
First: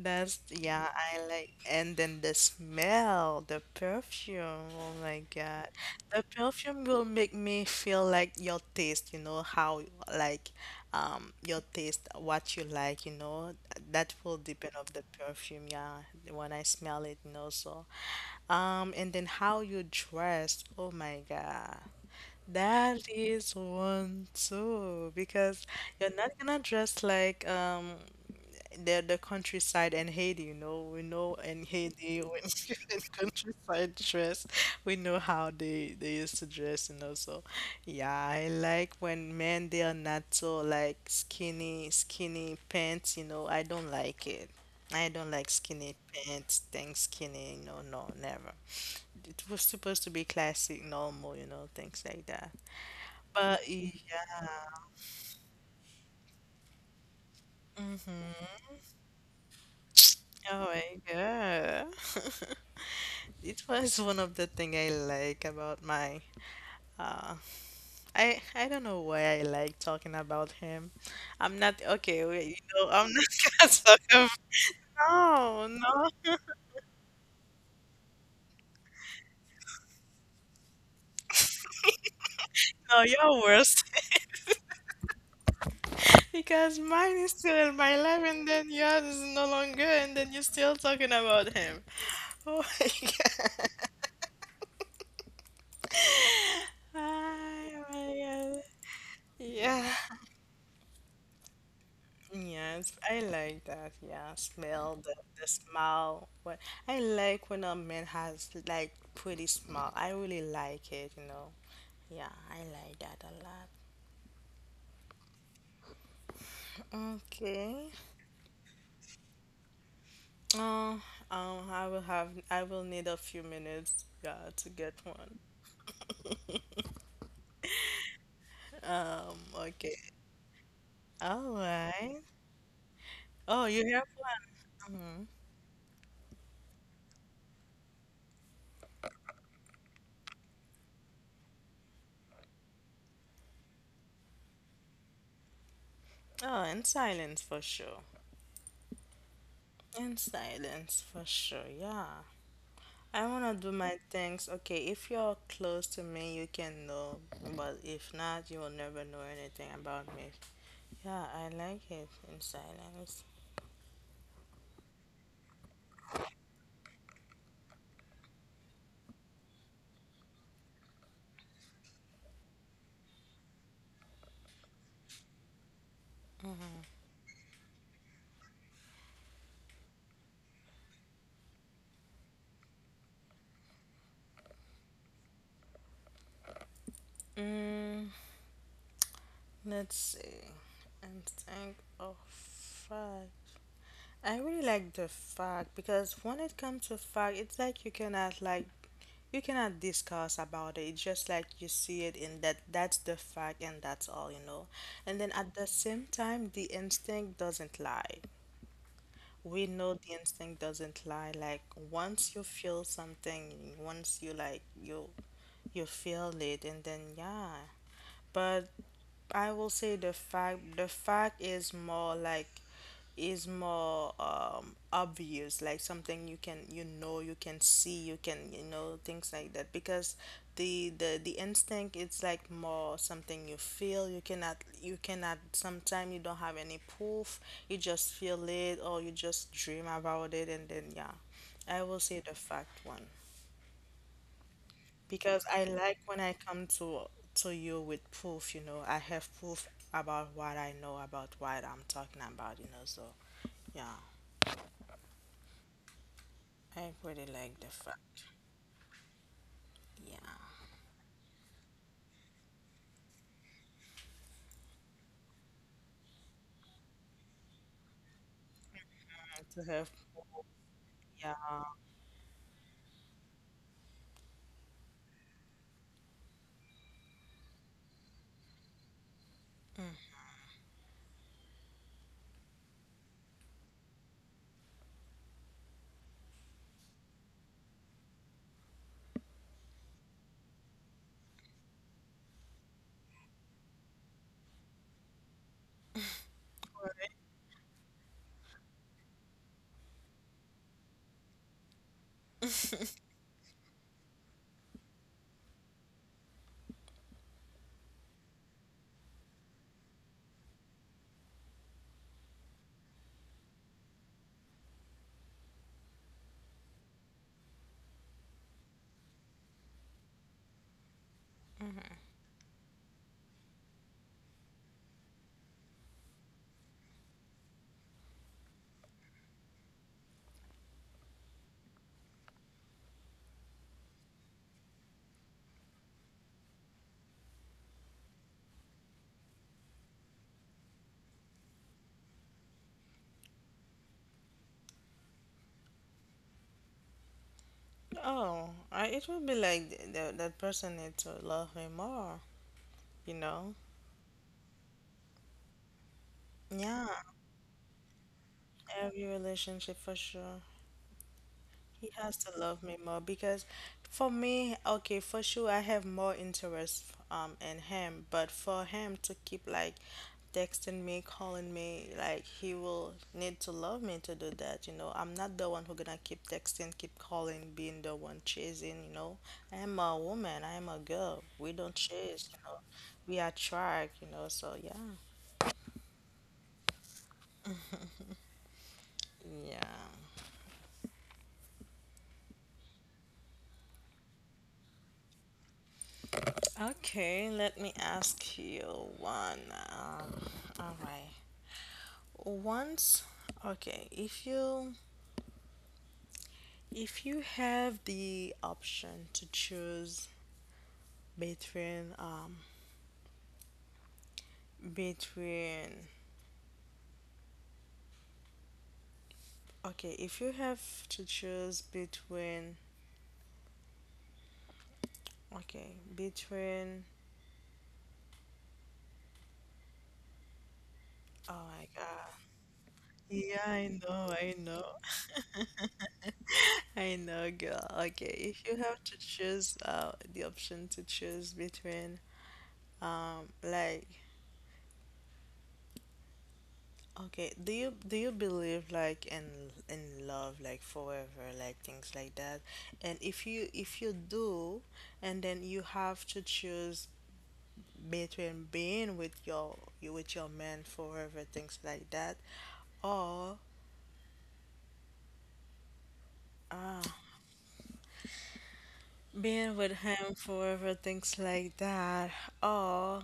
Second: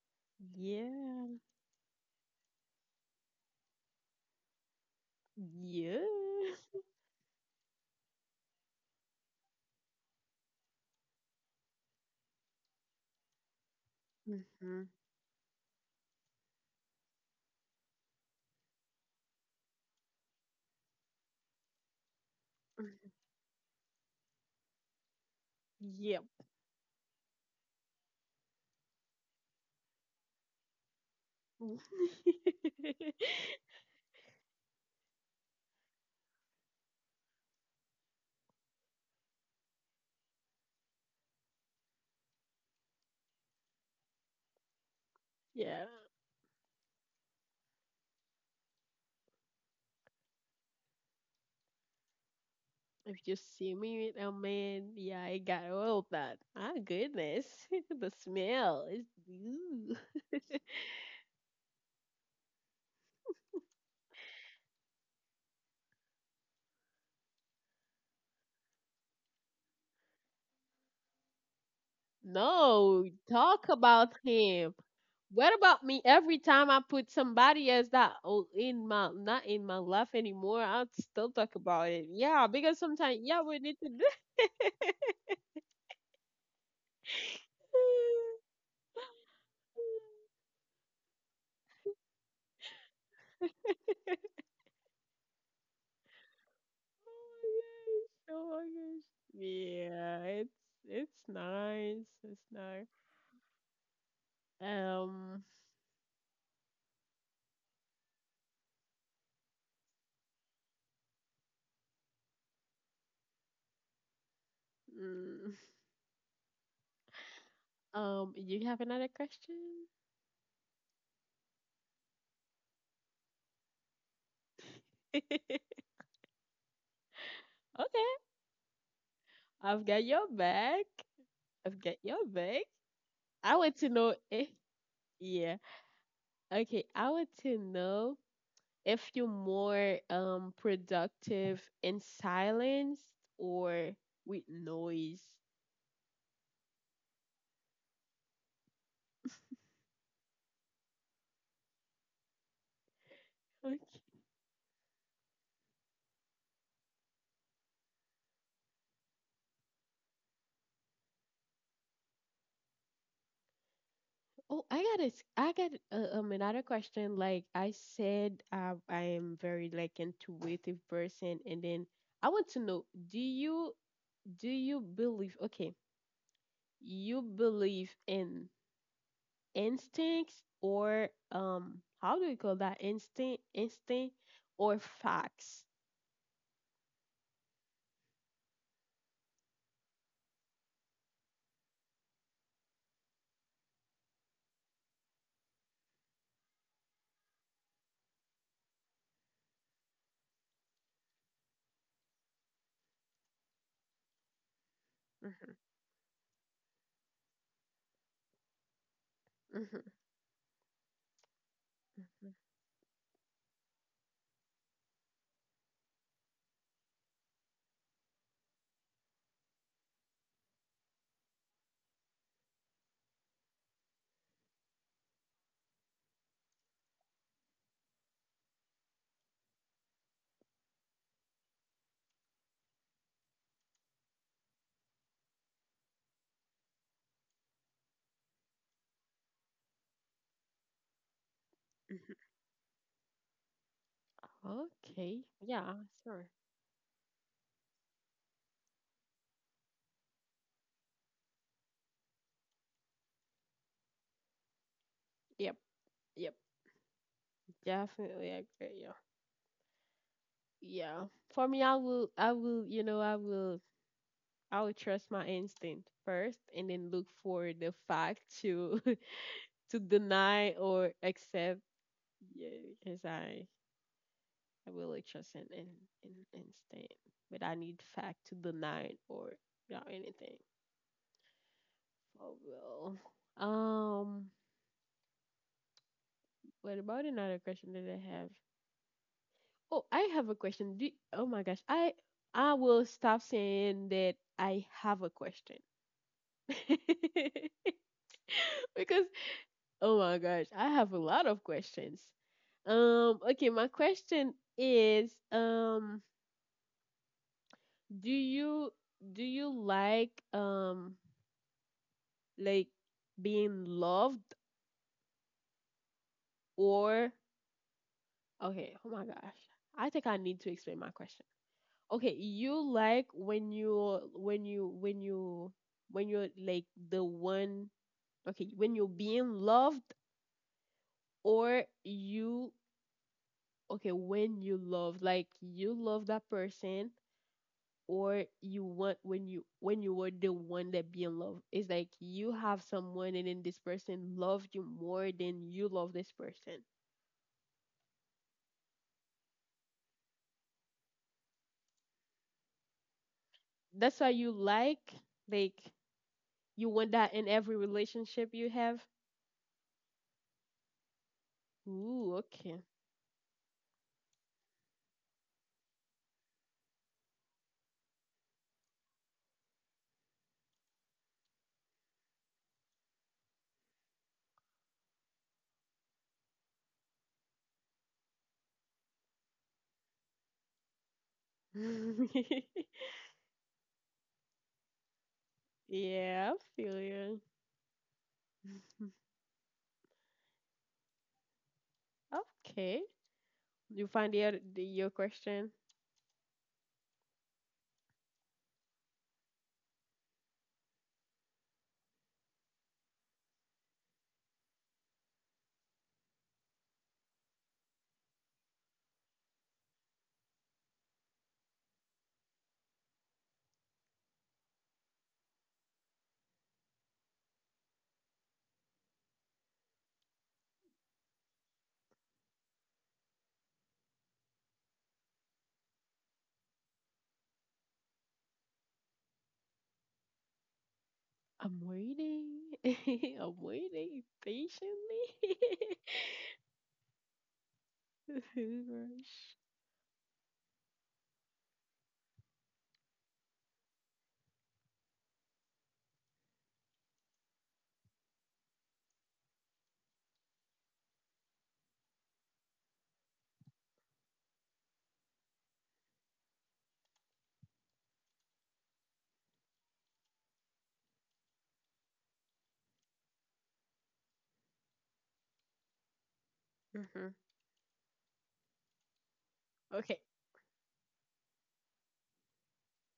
B: That's yeah, I
A: Yeah.
B: like, and then the smell, the perfume. Oh my God.
A: Yeah.
B: The perfume will make me feel like your taste, you know, how like um your taste, what you like, you know. That will depend
A: Mhm.
B: of the perfume, yeah. When I smell it, you know, so um and then how you dress. Oh my God. That is one too, because you're
A: Yep.
B: not gonna dress like um the the countryside and Haiti, you know, we know in Haiti when (laughs) in
A: (laughs)
B: countryside dress, we know how they they used to dress, you know. So, yeah, I like when men they are not so like skinny skinny pants, you know. I don't like it. I don't like
A: Yeah.
B: skinny pants, things skinny, you know, no, never. It was supposed to be classic, normal, you know, things like that.
A: If you
B: But
A: see
B: yeah.
A: me with a man, yeah, I got all of that. Ah, goodness, (laughs) the
B: Mm-hmm.
A: smell is. Ooh.
B: Oh my God. (laughs) It was one of the thing I like about my uh, I I don't know why I like talking about him. I'm not okay, wait, you know,
A: No,
B: I'm not (laughs)
A: talk
B: gonna talk
A: about
B: about.
A: him. What
B: No,
A: about me?
B: no,
A: Every time I put somebody else that oh, in my not in my life anymore, I'll still talk about it. Yeah, because
B: no,
A: sometimes yeah,
B: you're
A: we need
B: worse.
A: to. do-
B: (laughs) Because mine is still in my life and then yours is no longer and then
A: (laughs)
B: you're still talking about him. Oh (laughs) my God.
A: Oh
B: Oh
A: my gosh,
B: my
A: oh
B: God.
A: my gosh.
B: Yeah.
A: Yeah, it's it's nice. It's nice.
B: Yes, I like that. Yeah, smell the
A: Um,
B: the smell. What I like when a man has like pretty smell. I really like it, you know. Yeah, I like that a
A: mm,
B: lot. Okay.
A: um, you have another question?
B: Uh, um, I will have I will need a few minutes, yeah, to get one.
A: (laughs)
B: (laughs)
A: Okay,
B: Um,
A: I've
B: okay.
A: got your back.
B: All
A: I've got
B: right.
A: your back. I
B: Oh,
A: want to
B: you have
A: know if
B: one.
A: yeah. Okay, I want to know if you're more um productive in silence or with noise.
B: Hmm. Oh, in silence for sure. In silence for sure. Yeah. I wanna do
A: Okay.
B: my things. Okay, if you're close to me, you can know, but if not, you will never know anything about me. Yeah, I like it in silence.
A: Oh, I got a, s- I got uh, um another question. Like I said, uh, I am very like intuitive person, and then I want to know: Do you do you believe? Okay, you believe in instincts or um, how do you call that? Instinct, instinct, or facts?
B: Mm, let's see. And think of fact. I really like the fact because when it comes to fact, it's like you cannot like you cannot discuss about it. It's just like you see it in that that's the fact and that's all you know. And then at the same time, the instinct doesn't lie. We
A: Mm-hmm,
B: know the instinct doesn't lie. Like
A: mm-hmm.
B: once you feel something, once you like you you feel it and then yeah. But I will say the fact the fact is more like is more um obvious like something you can, you know, you can see, you can, you know, things like that because the the the instinct, it's like more something you feel, you cannot, you cannot sometimes you don't have any proof, you just feel it or you just dream about it and then yeah, I will say the fact one
A: Okay.
B: because I
A: Yeah,
B: like when
A: sure.
B: I come to to you with proof, you know. I have proof about what I know, about what I'm talking about, you know. So, yeah,
A: Yep. Yep.
B: I really like the fact.
A: Definitely agree. Yeah.
B: Yeah,
A: Yeah. For me, I will, I will, you know, I will, I will trust my instinct first and then look for the fact to, (laughs)
B: to
A: to
B: have proof.
A: deny or
B: Yeah.
A: accept. Yeah, because I, I will like trust in, in, in instinct, but I need fact to deny it or
B: Right.
A: not anything. Oh well. Um, what about another question that I have? Oh, I have a question. Do, oh my gosh, I I will stop saying that I have a question. (laughs) Because oh my gosh, I have a lot of questions. Um, okay, my question is, um, do you do you like um like being loved or okay, oh my gosh. I think I need to explain my Okay, you like when you when you when you when you're like the one, okay, when you're being loved or you okay, when you love like you love that person or you want when you when you were the one that being loved. It's like you have someone and then this person loved you more than you love this person.
B: Oh, I, it would be like th th- that person need to love me more, you know.
A: That's why you like like you
B: Yeah,
A: want that in every relationship you have.
B: every relationship for sure. He has
A: Ooh,
B: to love me more because for me, okay, for sure I have more interest um in him, but for him to keep like texting me, calling me, like he will need to love me to do that, you know. I'm not the one who gonna keep texting, keep calling, being the one chasing, you know. I am a woman, I am a girl. We don't chase, you
A: okay. (laughs)
B: know. We attract, you know, so yeah.
A: Yeah, I feel you. (laughs)
B: Yeah.
A: Okay. You find the, other, the your question?
B: Okay, let me ask you one. Um, all right. Once, okay, if you if you have the option to choose between um between okay, if you have to choose between okay, between oh
A: I'm
B: my God.
A: waiting. (laughs) I'm
B: Yeah, I know,
A: waiting
B: I know.
A: patiently. (laughs)
B: (laughs) I know, girl. Okay, if you have to
A: Rush.
B: choose uh the option to choose between um like okay, do you do you believe like in in love like forever like things like that? And if you if you do, and then you have to choose between being with your you with your man forever things like that or uh,
A: Mhm.
B: being with
A: Okay.
B: him forever things like that or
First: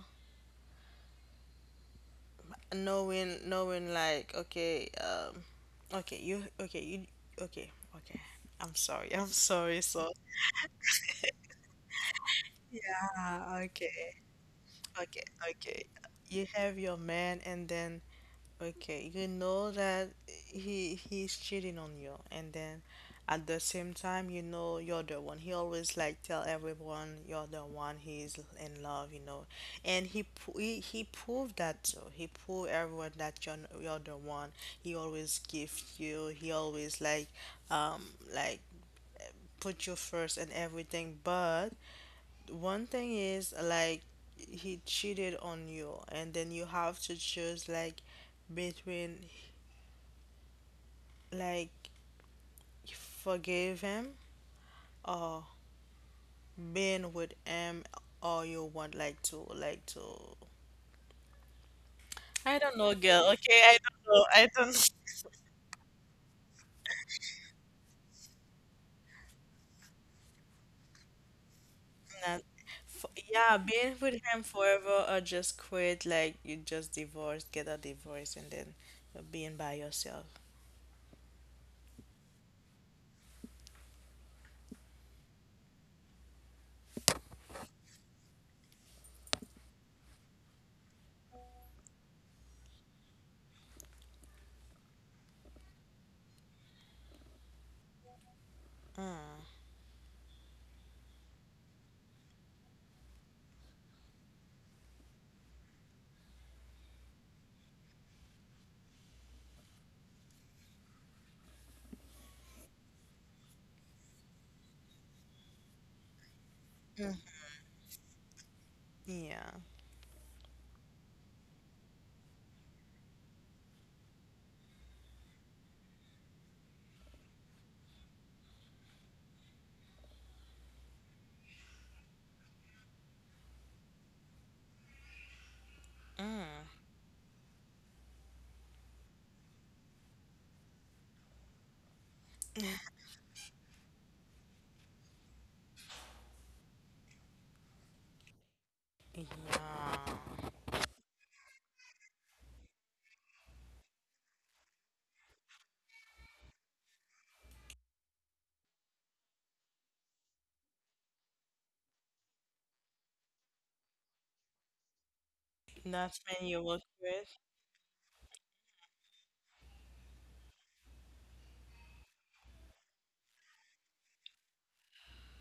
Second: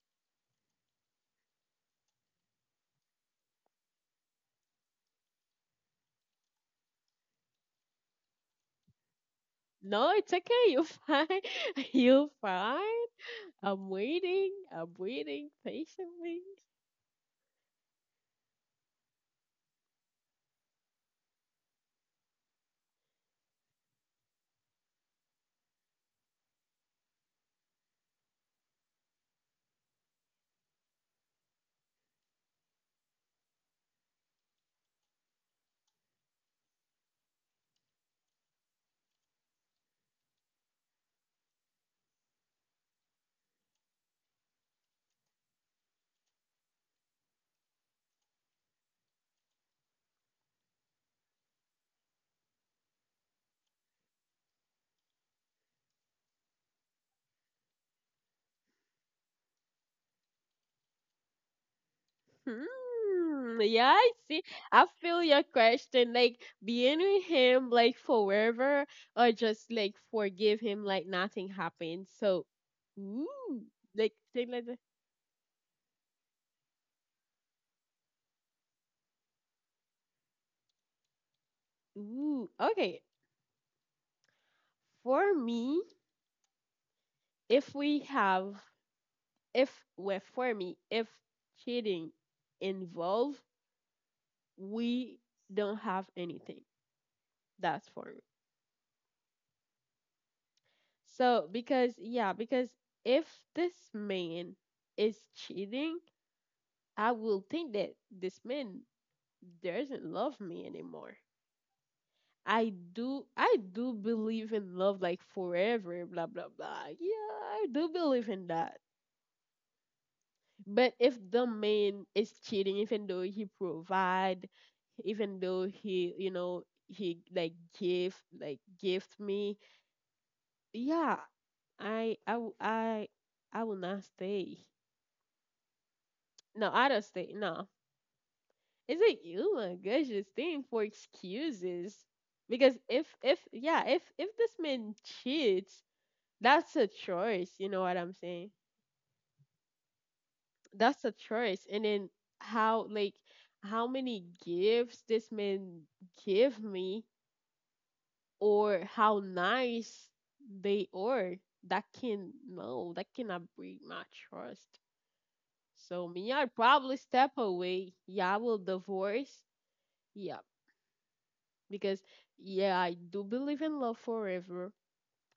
B: knowing knowing like okay um okay you okay you okay okay, I'm sorry, (laughs) I'm sorry so
A: No, it's okay. You're fine. (laughs) You're fine.
B: yeah
A: I'm
B: okay.
A: waiting. I'm
B: Okay,
A: waiting
B: okay.
A: patiently.
B: You have your man and then okay, you know that he he's cheating on you and then at the same time you know you're the one. He always like tell everyone you're the one he's in love, you know. And he pro- he, he proved that too. He proved everyone that you're n- you're the one. He always gives you. He always like um like put you first and everything, but one thing is like he cheated on you, and then you have to choose like between like forgive him or being with him, or you want like to like to. I don't know, girl.
A: Hmm,
B: Okay, I
A: yeah, I
B: don't know.
A: see.
B: I
A: I
B: don't. (laughs)
A: feel your question. Like being with him, like forever, or just like forgive him, like nothing happened.
B: Not,
A: So,
B: for, yeah,
A: ooh,
B: being
A: like
B: with him
A: thing like that.
B: forever or just quit. Like you just divorce, get a divorce, and then you're being by yourself.
A: Ooh, okay. For me, if we have, if well, for me, if cheating involve, we don't have anything. That's for me.
B: Mm,
A: So because yeah, because if this man is cheating, I will think that this man doesn't love me anymore. I do I do believe in love like forever, blah blah blah. Yeah, I do believe in that.
B: yeah,
A: But if the man is cheating even though he provide, even though he you know he like give like gift me, yeah, I I w- I I will not stay. No, I don't stay. No, it's like, oh my gosh, this thing for excuses. Because if if yeah, if if this man cheats, that's a choice, you know what I'm saying?
B: yeah.
A: That's a choice. And then how like how many gifts this man give me or how nice they are, that can no, that cannot break my trust. So
B: That's
A: me,
B: when
A: I'd
B: you work
A: probably
B: with.
A: step away. Yeah, I will divorce. Yeah, because yeah, I do believe in love forever.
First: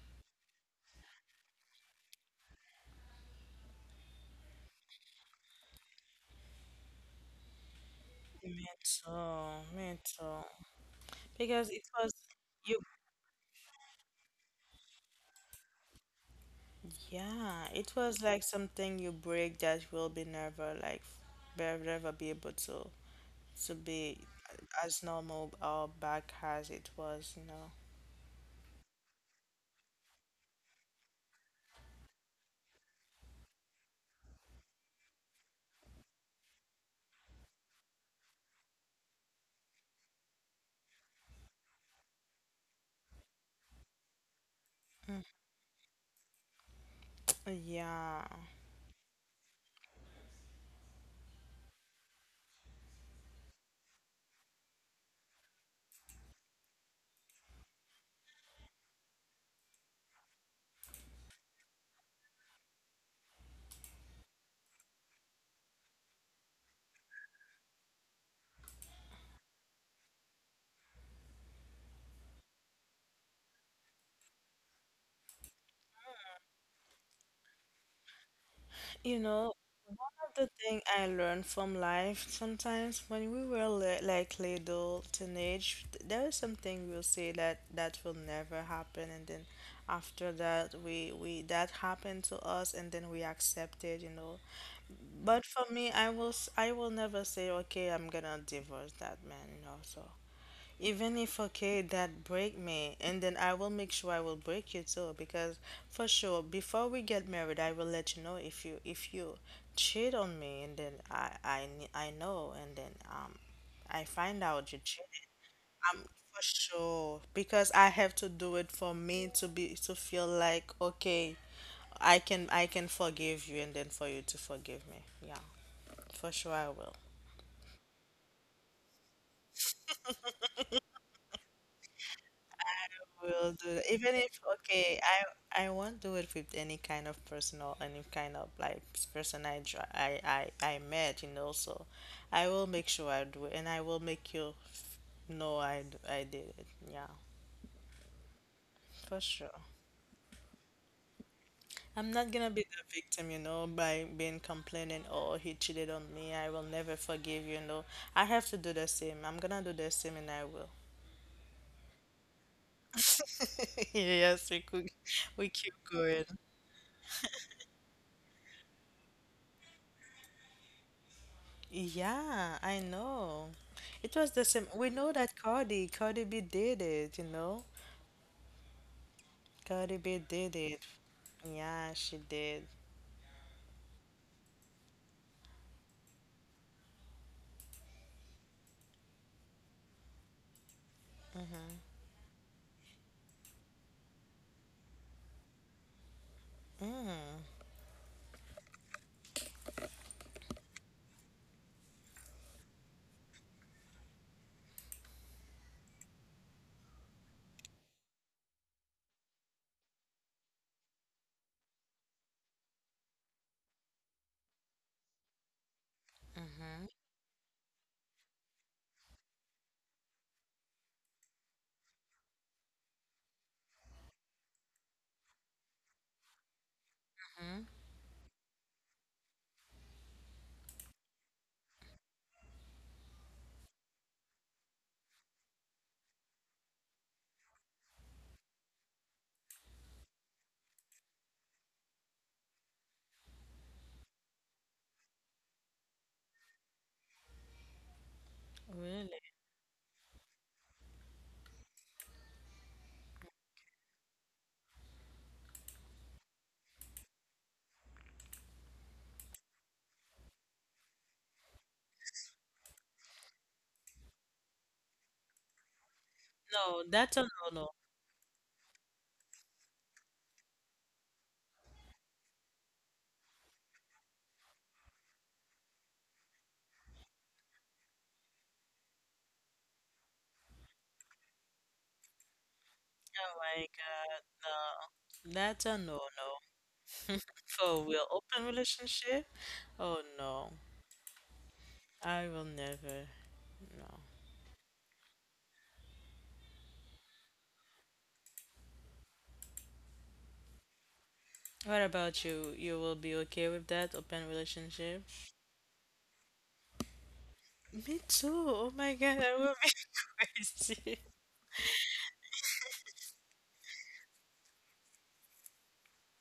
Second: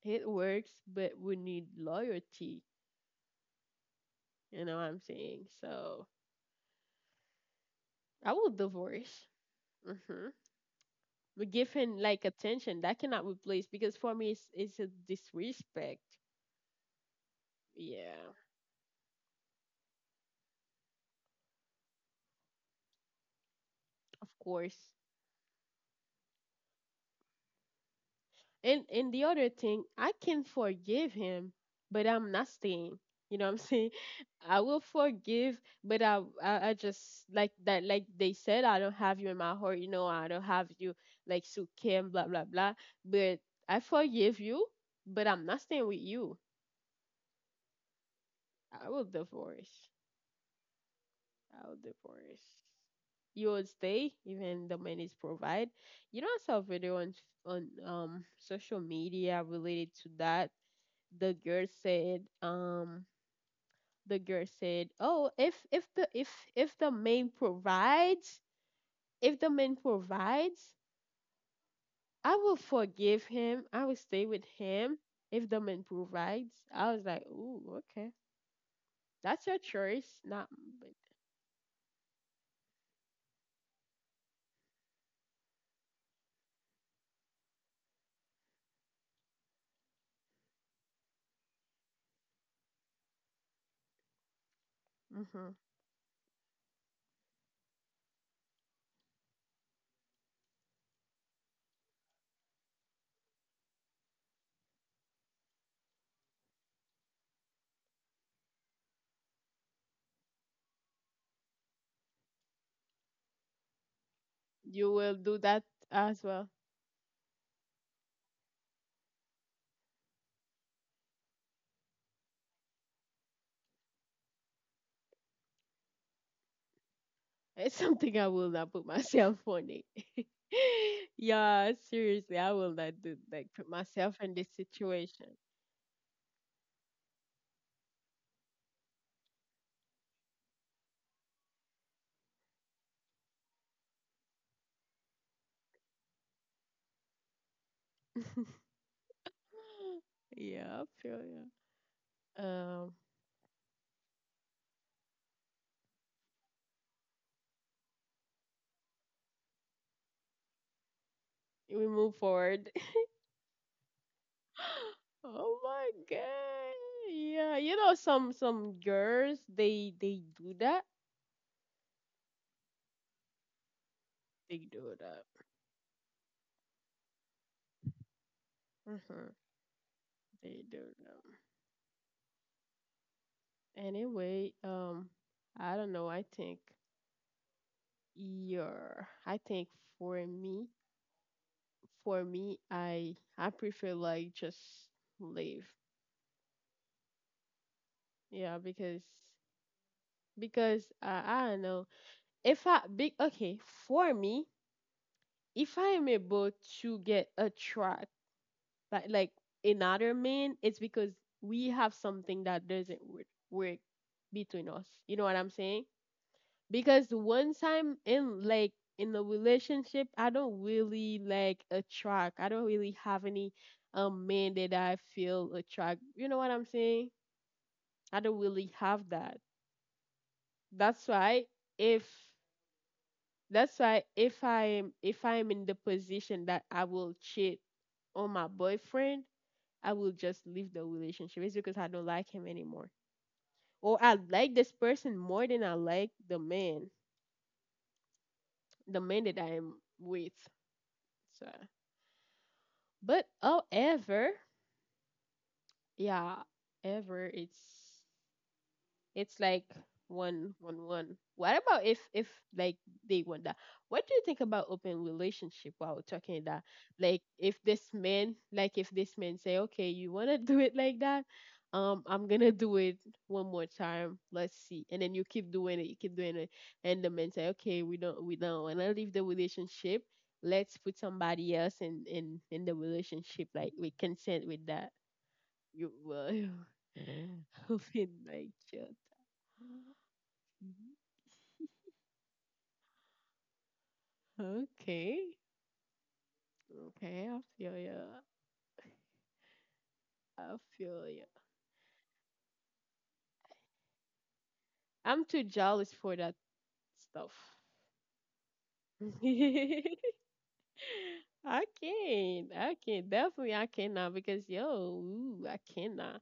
A: It works, but we need loyalty. You know what I'm saying? So I will divorce.
B: Mental,
A: Mm-hmm.
B: mental.
A: But give
B: Because it
A: him
B: was
A: like attention
B: you,
A: that cannot replace because for me it's it's a disrespect.
B: yeah, it
A: Yeah,
B: was like something you break that will be never like be never be able to to be
A: of course.
B: as normal or back as it was, you know.
A: And and the other thing, I can forgive him, but I'm not staying. You know what I'm saying? (laughs) I will forgive, but I, I I just like that like they said, I don't have you in my heart, you know, I don't have you like so Kim, blah blah blah. But I forgive you,
B: Mm,
A: but I'm not staying with you.
B: yeah.
A: I will divorce. I will divorce. You will stay even the man is provide. You know I saw a video on on um social media related to that the girl said um the girl said oh if if the if if the man provides, if the man provides, I will forgive him, I will stay with him. If the man provides, I was like ooh okay,
B: You
A: that's
B: know,
A: your choice
B: one of
A: not
B: the thing I learned from life sometimes when we were li like little teenage, th- there is something we'll say that that will never happen, and then after that we we that happened to us, and then we accept it, you know.
A: but
B: But
A: hmm
B: for me, I will s- I will never say, okay, I'm gonna divorce that man, you know. So even if okay, that break me, and then I will make sure I will break you too, because for sure, before we get married, I will let you know if you if you cheat on me, and then I I kn- I know, and then um, I find out you
A: you will
B: cheated.
A: do that
B: I'm
A: as
B: for
A: well.
B: sure because I have to do it for me to be to feel like okay, I can I can forgive you, and then for you to forgive me. Yeah, for sure I will.
A: It's (laughs) something I will not put myself on it. (laughs) Yeah, seriously, I will not do like
B: Will
A: put
B: do.
A: myself
B: Even
A: in
B: if,
A: this
B: okay,
A: situation.
B: I I won't do it with any kind of person or any kind of like person I dr- I I, I met, you know. So I will make sure I do it, and I will make you f- know I d- I did it. Yeah,
A: (laughs)
B: for
A: (gasps)
B: sure.
A: (laughs) Yeah, I feel you.
B: I'm not gonna be the
A: Um,
B: victim, you know, by being complaining, oh, he cheated on me. I will never forgive you, you know. I have to do the same. I'm gonna do the same, and I will.
A: we move forward. (gasps)
B: (laughs) Yes, we could,
A: (laughs)
B: we
A: Oh
B: keep
A: my
B: going.
A: god. Yeah, you know some some girls they they do that.
B: Yeah, I know. It was the
A: They
B: same. We
A: do
B: know
A: that.
B: that Cardi, Cardi B did it, you know?
A: Mhm.
B: Cardi B did
A: They
B: it.
A: do that.
B: Yeah, she did.
A: Anyway, um I don't know. I think yeah. I think for me,
B: Mm-hmm.
A: for me I I prefer like just leave.
B: Mm.
A: Yeah, because because uh, I don't know. If I big okay, for me if I am able to get attract like like another man, it's because we have something that doesn't work, work between us. You know what I'm saying?
B: Mm-hmm.
A: Because once I'm in like in a relationship, I don't really like attract. I don't really have any um man that I feel attract. You know what I'm saying?
B: Mm-hmm.
A: I don't really have that. That's why if That's why if I'm if I'm in the position that I will cheat on my boyfriend, I will just leave the relationship. It's because I don't like him anymore. Or I like this person more than I like the man, the
B: Really?
A: man that I am with. So, but however, yeah, ever it's It's like one one one. What about if if like they want that? What do you think about open relationship while we're talking that?
B: No,
A: Like
B: that's a
A: if
B: no-no.
A: this man like if this man say, okay, you wanna (laughs) do it like that? Um, I'm gonna do it one more time. Let's see. And then you keep doing it, you keep doing it, and the man say, okay, we don't we don't wanna leave the relationship. Let's put somebody else in in in the
B: Oh
A: relationship.
B: my
A: Like we
B: God,
A: consent with that.
B: no. That's a
A: You
B: no-no.
A: will.
B: (laughs) For real,
A: Hoping
B: open
A: (laughs) like
B: relationship? Oh no.
A: Mhm.
B: I will never. No.
A: Okay. Okay, I feel you. I feel you.
B: What about you? You will be okay with that open relationship?
A: I'm too jealous for that stuff.
B: Me too. Oh my God, that would
A: (laughs)
B: be (laughs) crazy.
A: I can't. I can't. Definitely, I cannot because yo, ooh, I cannot.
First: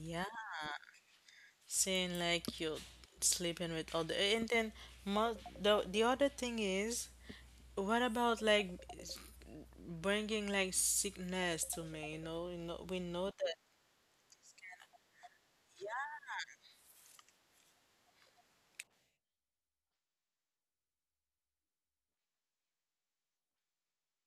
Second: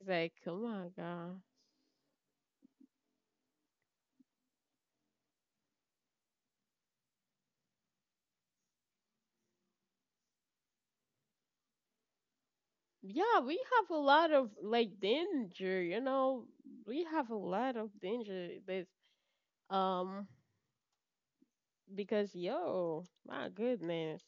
A: It's like, come on, God.
B: saying like you're sleeping with other, and then mo- the the other thing is, what about like s- bringing like sickness to me? You know, you know, we know
A: Yeah, we
B: that
A: have a lot of like danger. You know, we have a lot of danger. This um because yo, my goodness.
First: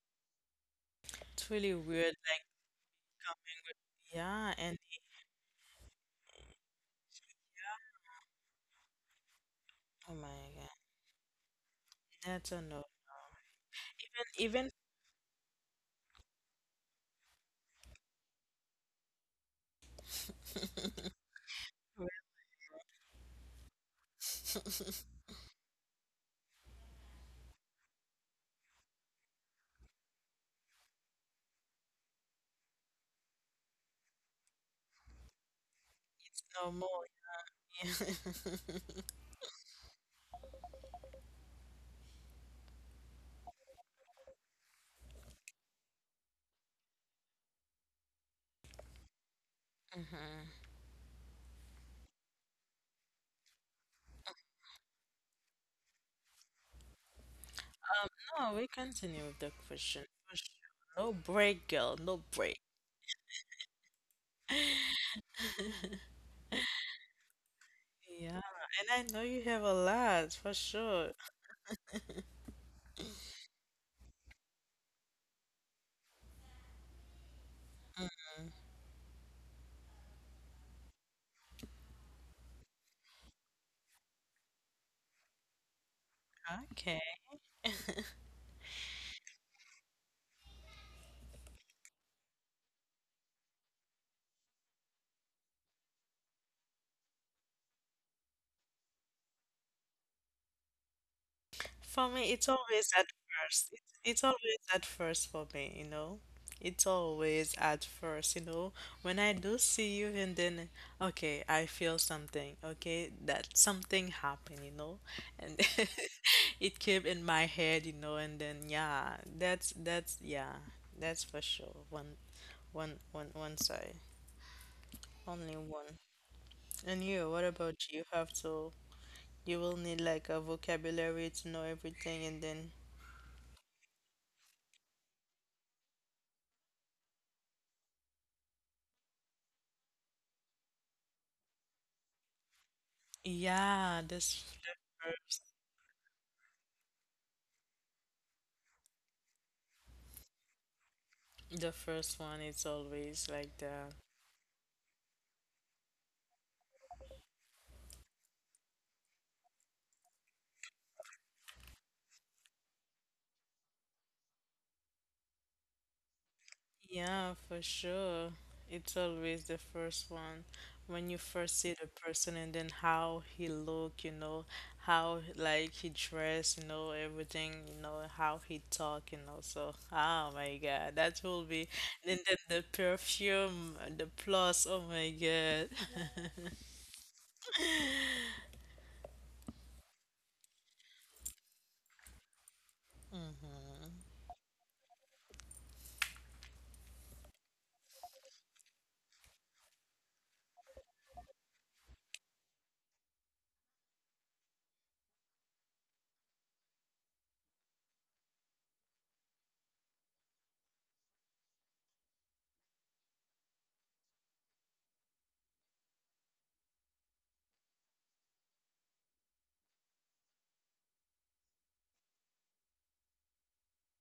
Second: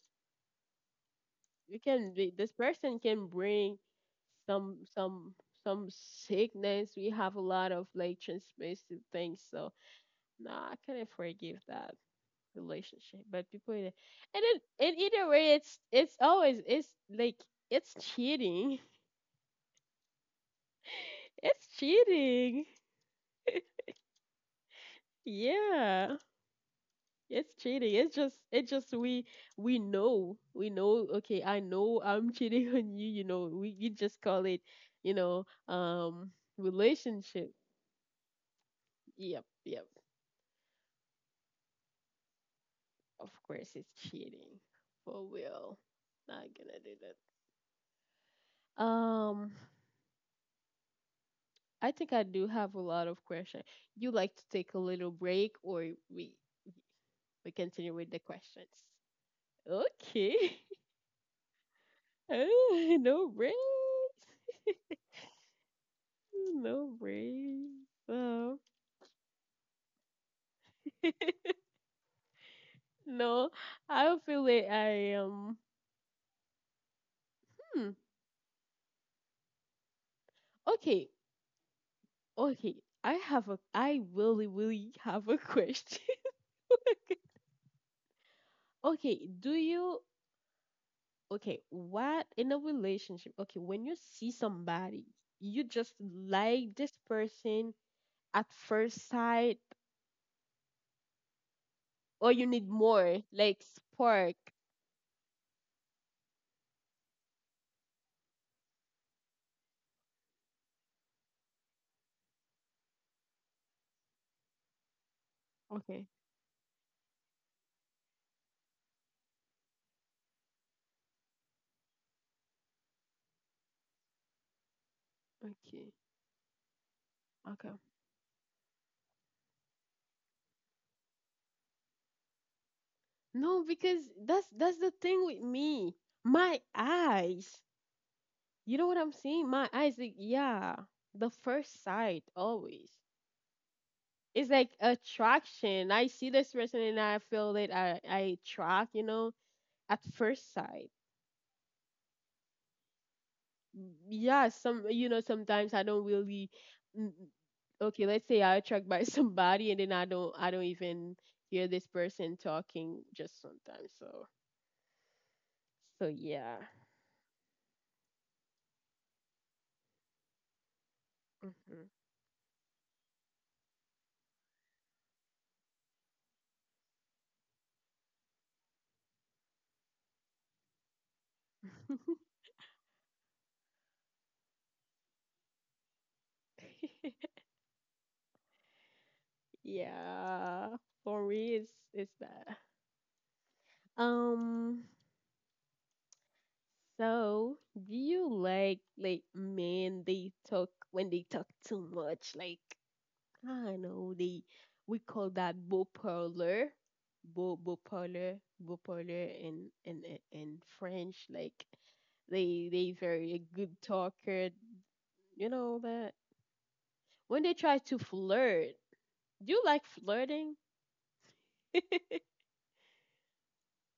B: it's really
A: you can
B: weird.
A: be-
B: Like,
A: This person can
B: coming.
A: bring
B: Yeah, and
A: some some some sickness. We have a lot of like transmissive things, so
B: oh
A: no,
B: my God,
A: I couldn't forgive that
B: that's a no.
A: relationship. But people, in- and
B: Even
A: it,
B: even
A: and either way, it's it's always it's like it's cheating. (laughs) It's
B: (laughs)
A: cheating. Yeah. It's cheating. It's just it's just we we know. We know, okay, I know I'm (laughs) cheating on you, you know. We you just call it, you know, um
B: it's normal.
A: relationship.
B: Yeah.
A: Yep, yep. Of course, it's cheating. For real. Not gonna do that. Um,
B: (laughs) Mhm.
A: I think I do have a lot of questions. You like to take a little break, or we we continue with the
B: No, we
A: questions?
B: continue with the question for sure.
A: Okay. (laughs)
B: No break, girl, no break.
A: Oh, no break. No break.
B: Yeah,
A: Oh.
B: and I know you have a lot for sure.
A: (laughs) No, I feel like I um. Hmm. Okay. Okay. I have a. I really, really have a question.
B: Okay.
A: (laughs) Okay, do you okay, what in a relationship, okay, when you see somebody, you just like this person at first sight,
B: For
A: or
B: me,
A: you
B: it's
A: need
B: always at
A: more, like
B: first. It's, it's
A: spark.
B: always at first for me, you know? It's always at first, you know? When I do see you and then, okay, I feel something, okay? That something happened, you know? And
A: Okay,
B: (laughs) it came in my head, you know? And then, yeah, that's, that's, yeah, that's for sure. One, One, one, one side, only
A: okay,
B: one. And you, what
A: okay.
B: about you? You have to, you will need like a vocabulary to know everything, and then
A: No, because that's that's the thing with me. My eyes. You know what I'm saying? My eyes, like, yeah, the first sight always.
B: yeah, this
A: It's like
B: the first,
A: attraction. I see this person and I feel that I I attract, you know, at first sight.
B: the first one is always like that.
A: Yeah, some, you know, sometimes I don't really mm, mm, okay, let's say I attract by (laughs) somebody and then i don't I don't even hear this person talking just sometimes, so so yeah.
B: Yeah, for sure. It's always the first one. When you first see
A: Hmm.
B: the person and then how he look, you know, how like he dress, you know, everything, you know, how he talk, you know. So, oh my God, that will be and then the perfume, the plus, oh my God. (laughs)
A: (laughs) Yeah, for me it's it's that um so do you like like men they talk when they talk too much like I know they, we call that beau parlor, beau beau parlor, beau parlor in in in in French. Like they they very good talker. You know that when they try to flirt. Do you like flirting? (laughs) I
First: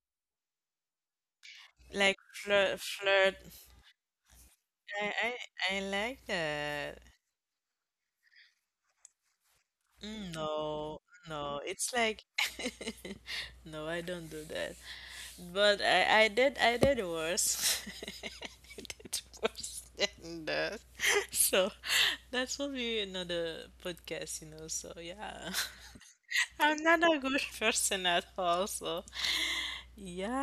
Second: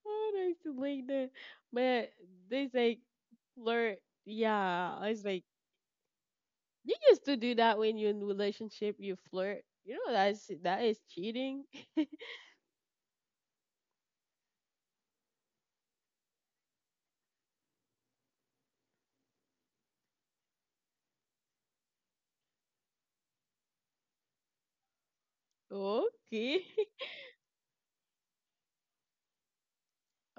A: don't used to like that, but
B: Like
A: they
B: flirt,
A: say
B: flirt.
A: flirt. Yeah, I
B: I,
A: was
B: I,
A: like,
B: I like that.
A: you used to do that when you're in relationship. You flirt. You know
B: Mm,
A: that's that
B: no,
A: is
B: no,
A: cheating.
B: it's like no, I don't do that. But I, I did, I did worse. (laughs) (laughs) It's worse than that. (laughs) So that's will be another podcast, you know. So yeah,
A: (laughs)
B: (laughs)
A: Okay.
B: I'm not a
A: (laughs)
B: good person at all. So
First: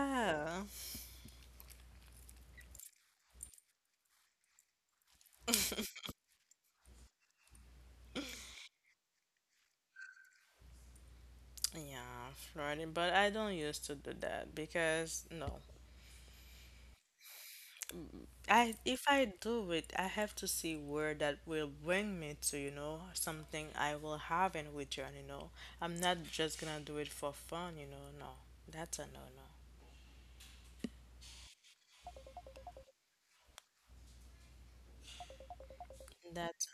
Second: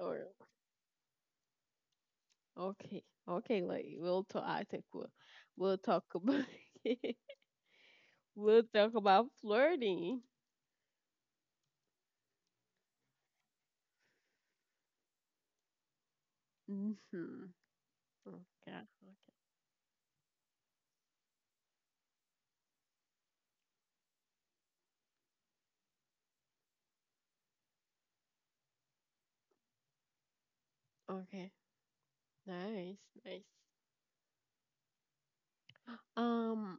A: Or. Okay, okay, like we'll talk. I think we'll we'll talk about (laughs) we'll talk about flirting.
B: yeah, flirting. But I don't used to do that because no,
A: Mm-hmm. Okay,
B: I
A: okay,
B: if I do it, I have to see where that will bring me to. You know, something I will have in return. You know, I'm not just gonna do it for fun. You know, no, that's a no no.
A: okay. Nice, nice.
B: That's
A: Um,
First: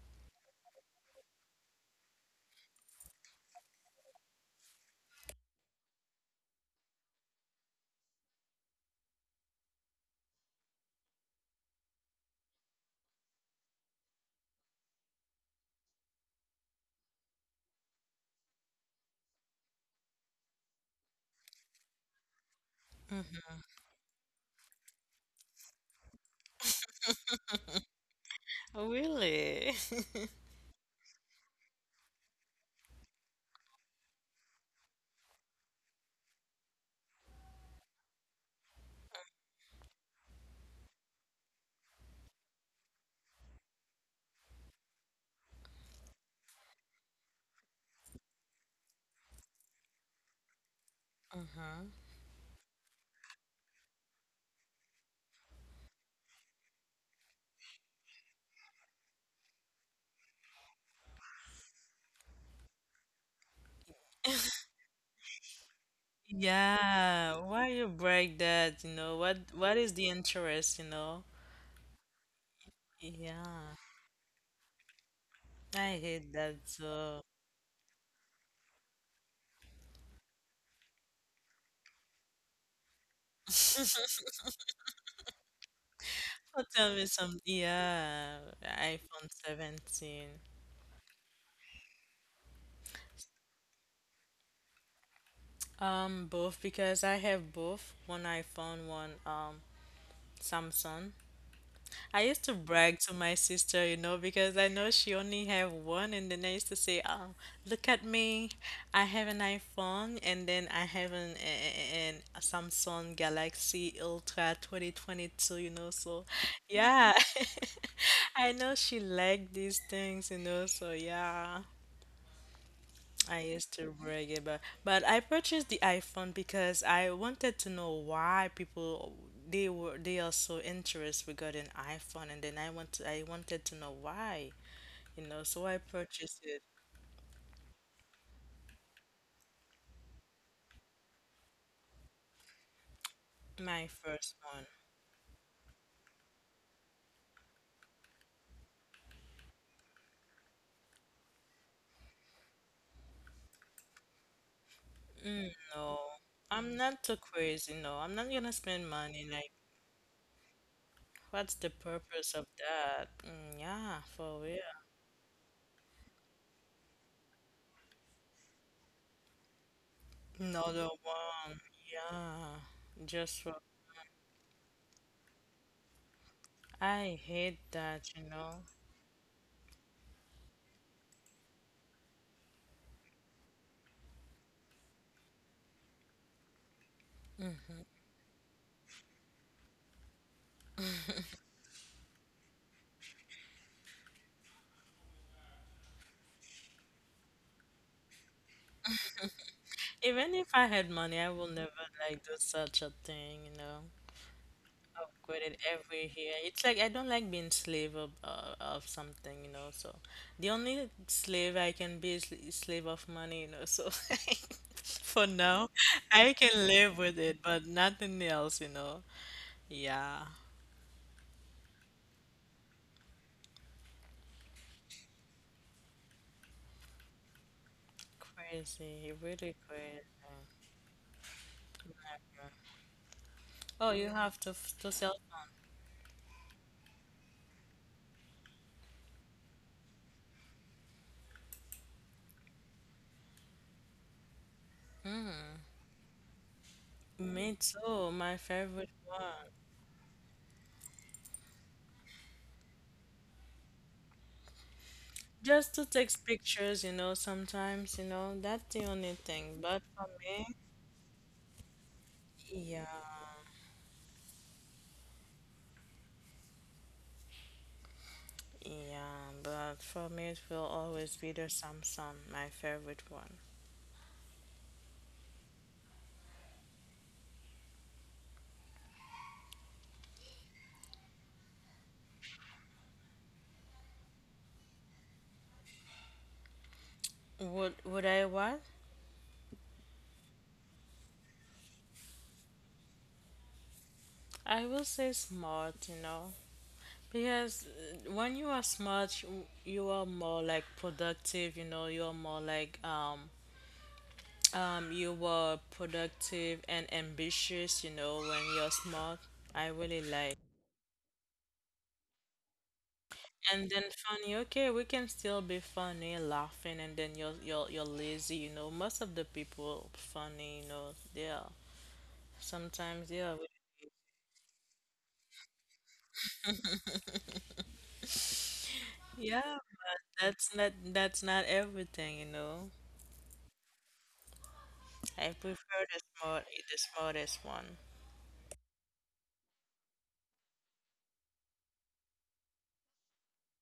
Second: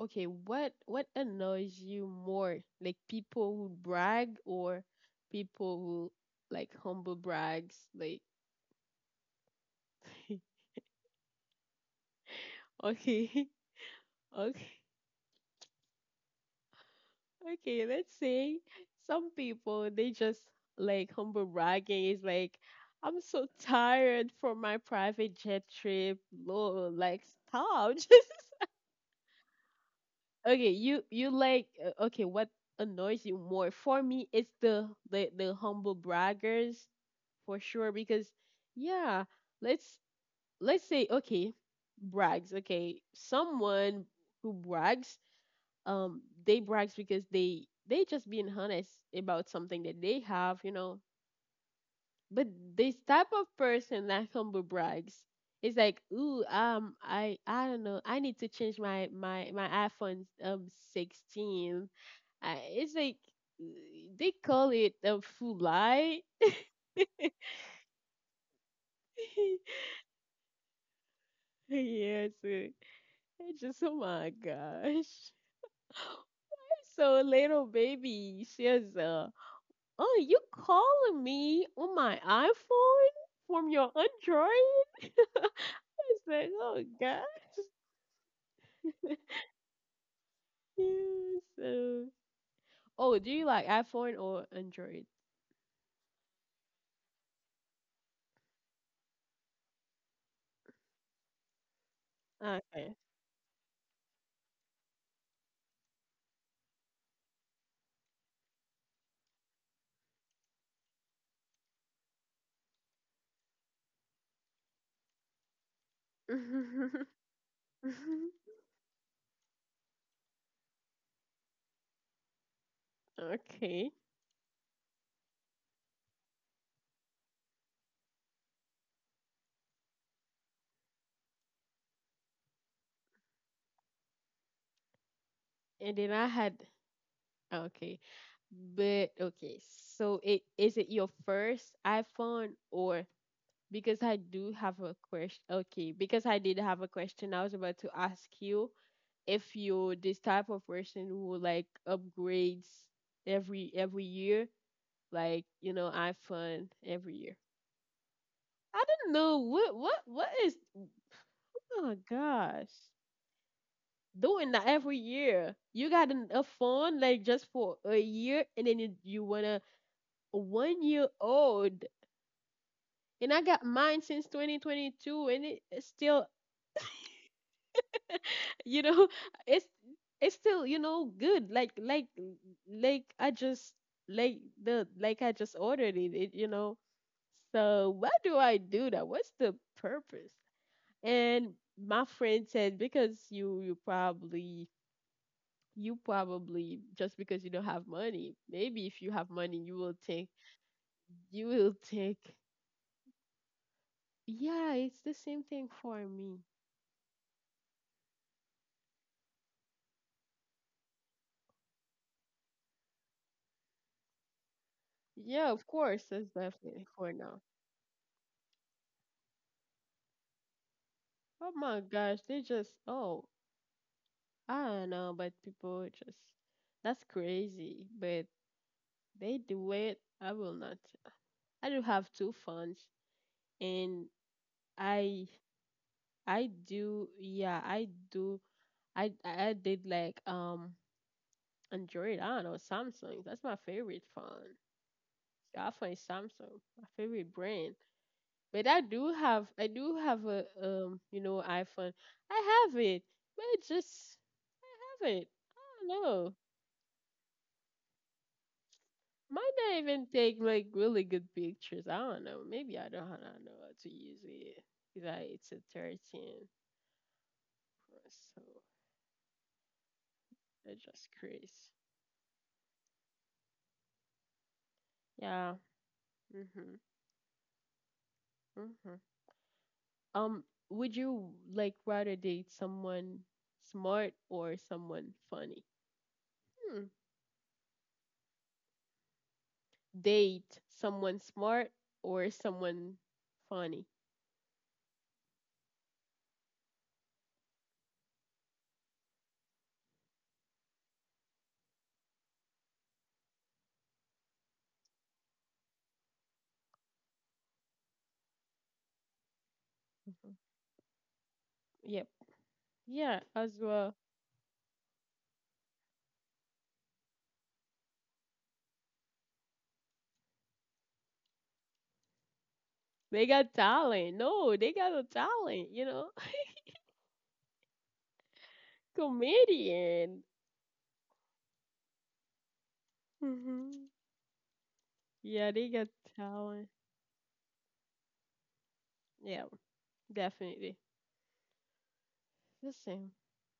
A: okay. What what annoys you more, like people who brag or people who like humble brags? Like, (laughs) okay, (laughs) okay. Okay, let's say some people they just, like, humble bragging is like, I'm so
B: mm-hmm.
A: tired from my private jet trip. Lord, like stop. (laughs) Just
B: Really.
A: okay, you you like uh, okay, what annoys you more? For me, it's the the the humble braggers for sure because yeah, let's let's say okay, brags. Okay, someone who brags, um they brags because they they just being honest about something that they have, you know,
B: (laughs) Mhm.
A: but this type of person that humble brags is like, ooh, um i i don't know, I need to change my my my iPhone, um, sixteen. I, it's like uh, they call it a food lie.
B: Yeah, why you break that, you know? What what
A: (laughs)
B: is the interest, you know?
A: Yes, uh, it's
B: Yeah,
A: just, oh my gosh. (laughs)
B: I hate that
A: So
B: too.
A: little baby, she is uh oh, you calling me on my iPhone from your Android? (laughs) I said,
B: So
A: oh
B: tell me
A: god.
B: some, yeah, iPhone seventeen.
A: Yeah, so oh, do you like iPhone or Android?
B: Um, both because I have both, one iPhone, one um Samsung. I used to
A: Okay.
B: brag to my sister, you know, because I know she only have one, and then I used to say, "Oh, look at me! I have an iPhone, and then I have an, an a Samsung Galaxy Ultra twenty twenty-two." You know, so
A: (laughs)
B: yeah, (laughs) I know she liked these things, you know, so yeah. I used
A: Okay.
B: to brag about, but I purchased the iPhone because I wanted to know why people they were they are so interested regarding iPhone, and then I want to, I wanted to know why, you know. So I
A: And then I
B: purchased
A: had
B: it,
A: okay. But okay, so it is it your first iPhone, or
B: my
A: because I
B: first
A: do
B: one.
A: have a question. Okay, because I did have a question I was about to ask you if you're this type of person who like upgrades every every year, like you know
B: No,
A: iPhone
B: I'm not
A: every
B: too
A: year.
B: crazy. No, I'm not gonna
A: I
B: spend
A: don't
B: money.
A: know
B: Like,
A: what what what is.
B: what's the
A: Oh
B: purpose of
A: gosh,
B: that? Mm, yeah, for
A: doing
B: real.
A: that every year. You got an, a phone like just for a year, and then you, you wanna a one
B: Another
A: year
B: one.
A: old.
B: Yeah,
A: And I
B: just for
A: got mine since twenty twenty-two, and it, it's still
B: I hate that, you know.
A: you know (laughs) it's it's still you know good, like like like I just like the like I just ordered it, it you know. So why do I do that? What's the purpose? And my friend said, because you you probably, you probably just because you don't have money, maybe if you have money you will think,
B: Even if I had money, I will
A: you
B: never
A: will think.
B: like do such a thing, you know.
A: Yeah, it's the
B: Upgrade
A: same
B: it
A: thing for
B: every year.
A: me.
B: It's like I don't like being slave of uh, of something, you know. So the only slave I can be is is slave of money, you know. So (laughs) for
A: Yeah, of
B: now,
A: course, that's
B: I can
A: definitely
B: live
A: for
B: with it,
A: now.
B: but nothing else, you know. Yeah,
A: Oh my gosh, they just, oh, I don't know, but people just, that's crazy. But
B: crazy,
A: they
B: really
A: do it.
B: crazy.
A: I will not. I do have two phones,
B: Oh, you
A: and
B: have to to cell
A: I
B: phone.
A: I do, yeah, I do, I I did like, um, Android. I don't know, Samsung. That's my favorite phone. I phone is Samsung, my favorite
B: Me
A: brand.
B: too. My
A: But I
B: favorite
A: do have
B: one.
A: I do have a, um, you know, iPhone. I have it, but I just have it. I
B: Just to
A: don't
B: take
A: know.
B: pictures, you know, sometimes, you know, that's the only
A: Might
B: thing.
A: not
B: But for
A: even take
B: me,
A: like really good pictures. I don't know. Maybe
B: yeah,
A: I don't, I don't know how to use it. Like it's a thirteen Pro, so
B: yeah, but for me, it will
A: that's just
B: always be the
A: crazy.
B: Samsung, my favorite one.
A: Yeah. Mhm. Mhm. Um, would you like rather date someone smart or someone funny? Hmm.
B: Would would I what?
A: Date someone smart or someone funny?
B: I will say smart, you know, because uh, when you are smart, you, you are more like productive, you know, you are more like um um you are productive and ambitious, you know, when you're smart. I really like.
A: Mhm. Yep. Yeah, as
B: And then
A: well.
B: funny, okay, we can still be funny, laughing, and then you're you're you're lazy, you know. Most of the people funny, you know, they are sometimes they
A: They
B: are.
A: got talent. No, they got a talent. You know, (laughs)
B: Yeah,
A: comedian.
B: that's not that's not everything, you know.
A: Mhm.
B: I
A: Yeah, they
B: prefer
A: got
B: the smart
A: talent.
B: the smartest one.
A: Yeah, definitely. The same.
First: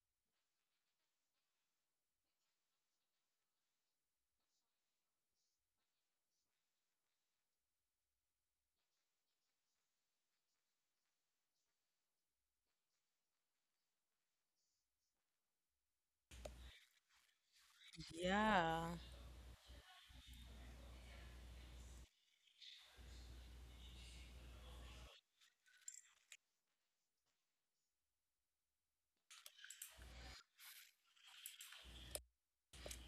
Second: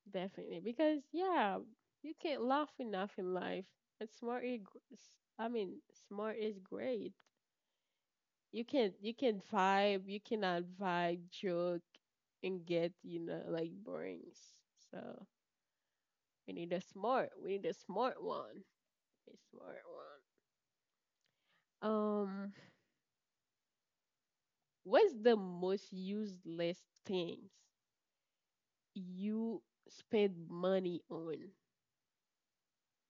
A: Definitely. Because, yeah, you can't laugh enough in life. And smart is, gr- s- I mean, smart is great. You can you can vibe, you cannot vibe, joke, and get, you know, like borings. So we need a smart. We need a smart one.
B: Yeah,
A: A smart one. Um, what's the most useless things you spend money on.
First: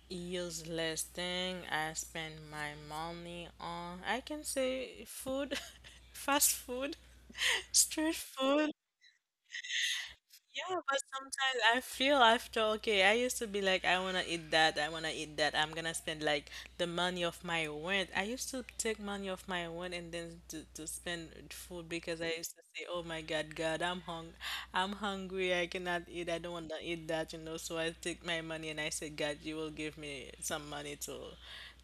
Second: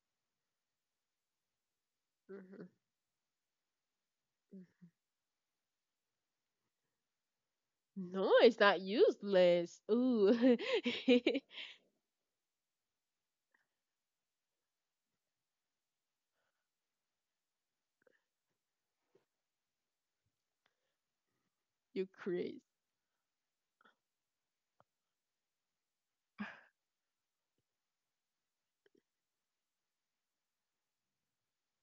B: useless thing I spend
A: Mhm.
B: my money on. I can say food, (laughs) fast food, (laughs) street
A: No, it's
B: food.
A: not useless. Ooh,
B: Yeah, but
A: (laughs)
B: sometimes I feel after, okay, I used to be like, I wanna eat that, I wanna eat that, I'm gonna spend like the money of my rent. I used to take money off my rent and then to, to spend food
A: you
B: because I used to
A: crazy.
B: say, oh my God, God, I'm hung, I'm hungry, I cannot eat, I don't wanna eat that, you know. So I take my money and I said, God, you will give me some money to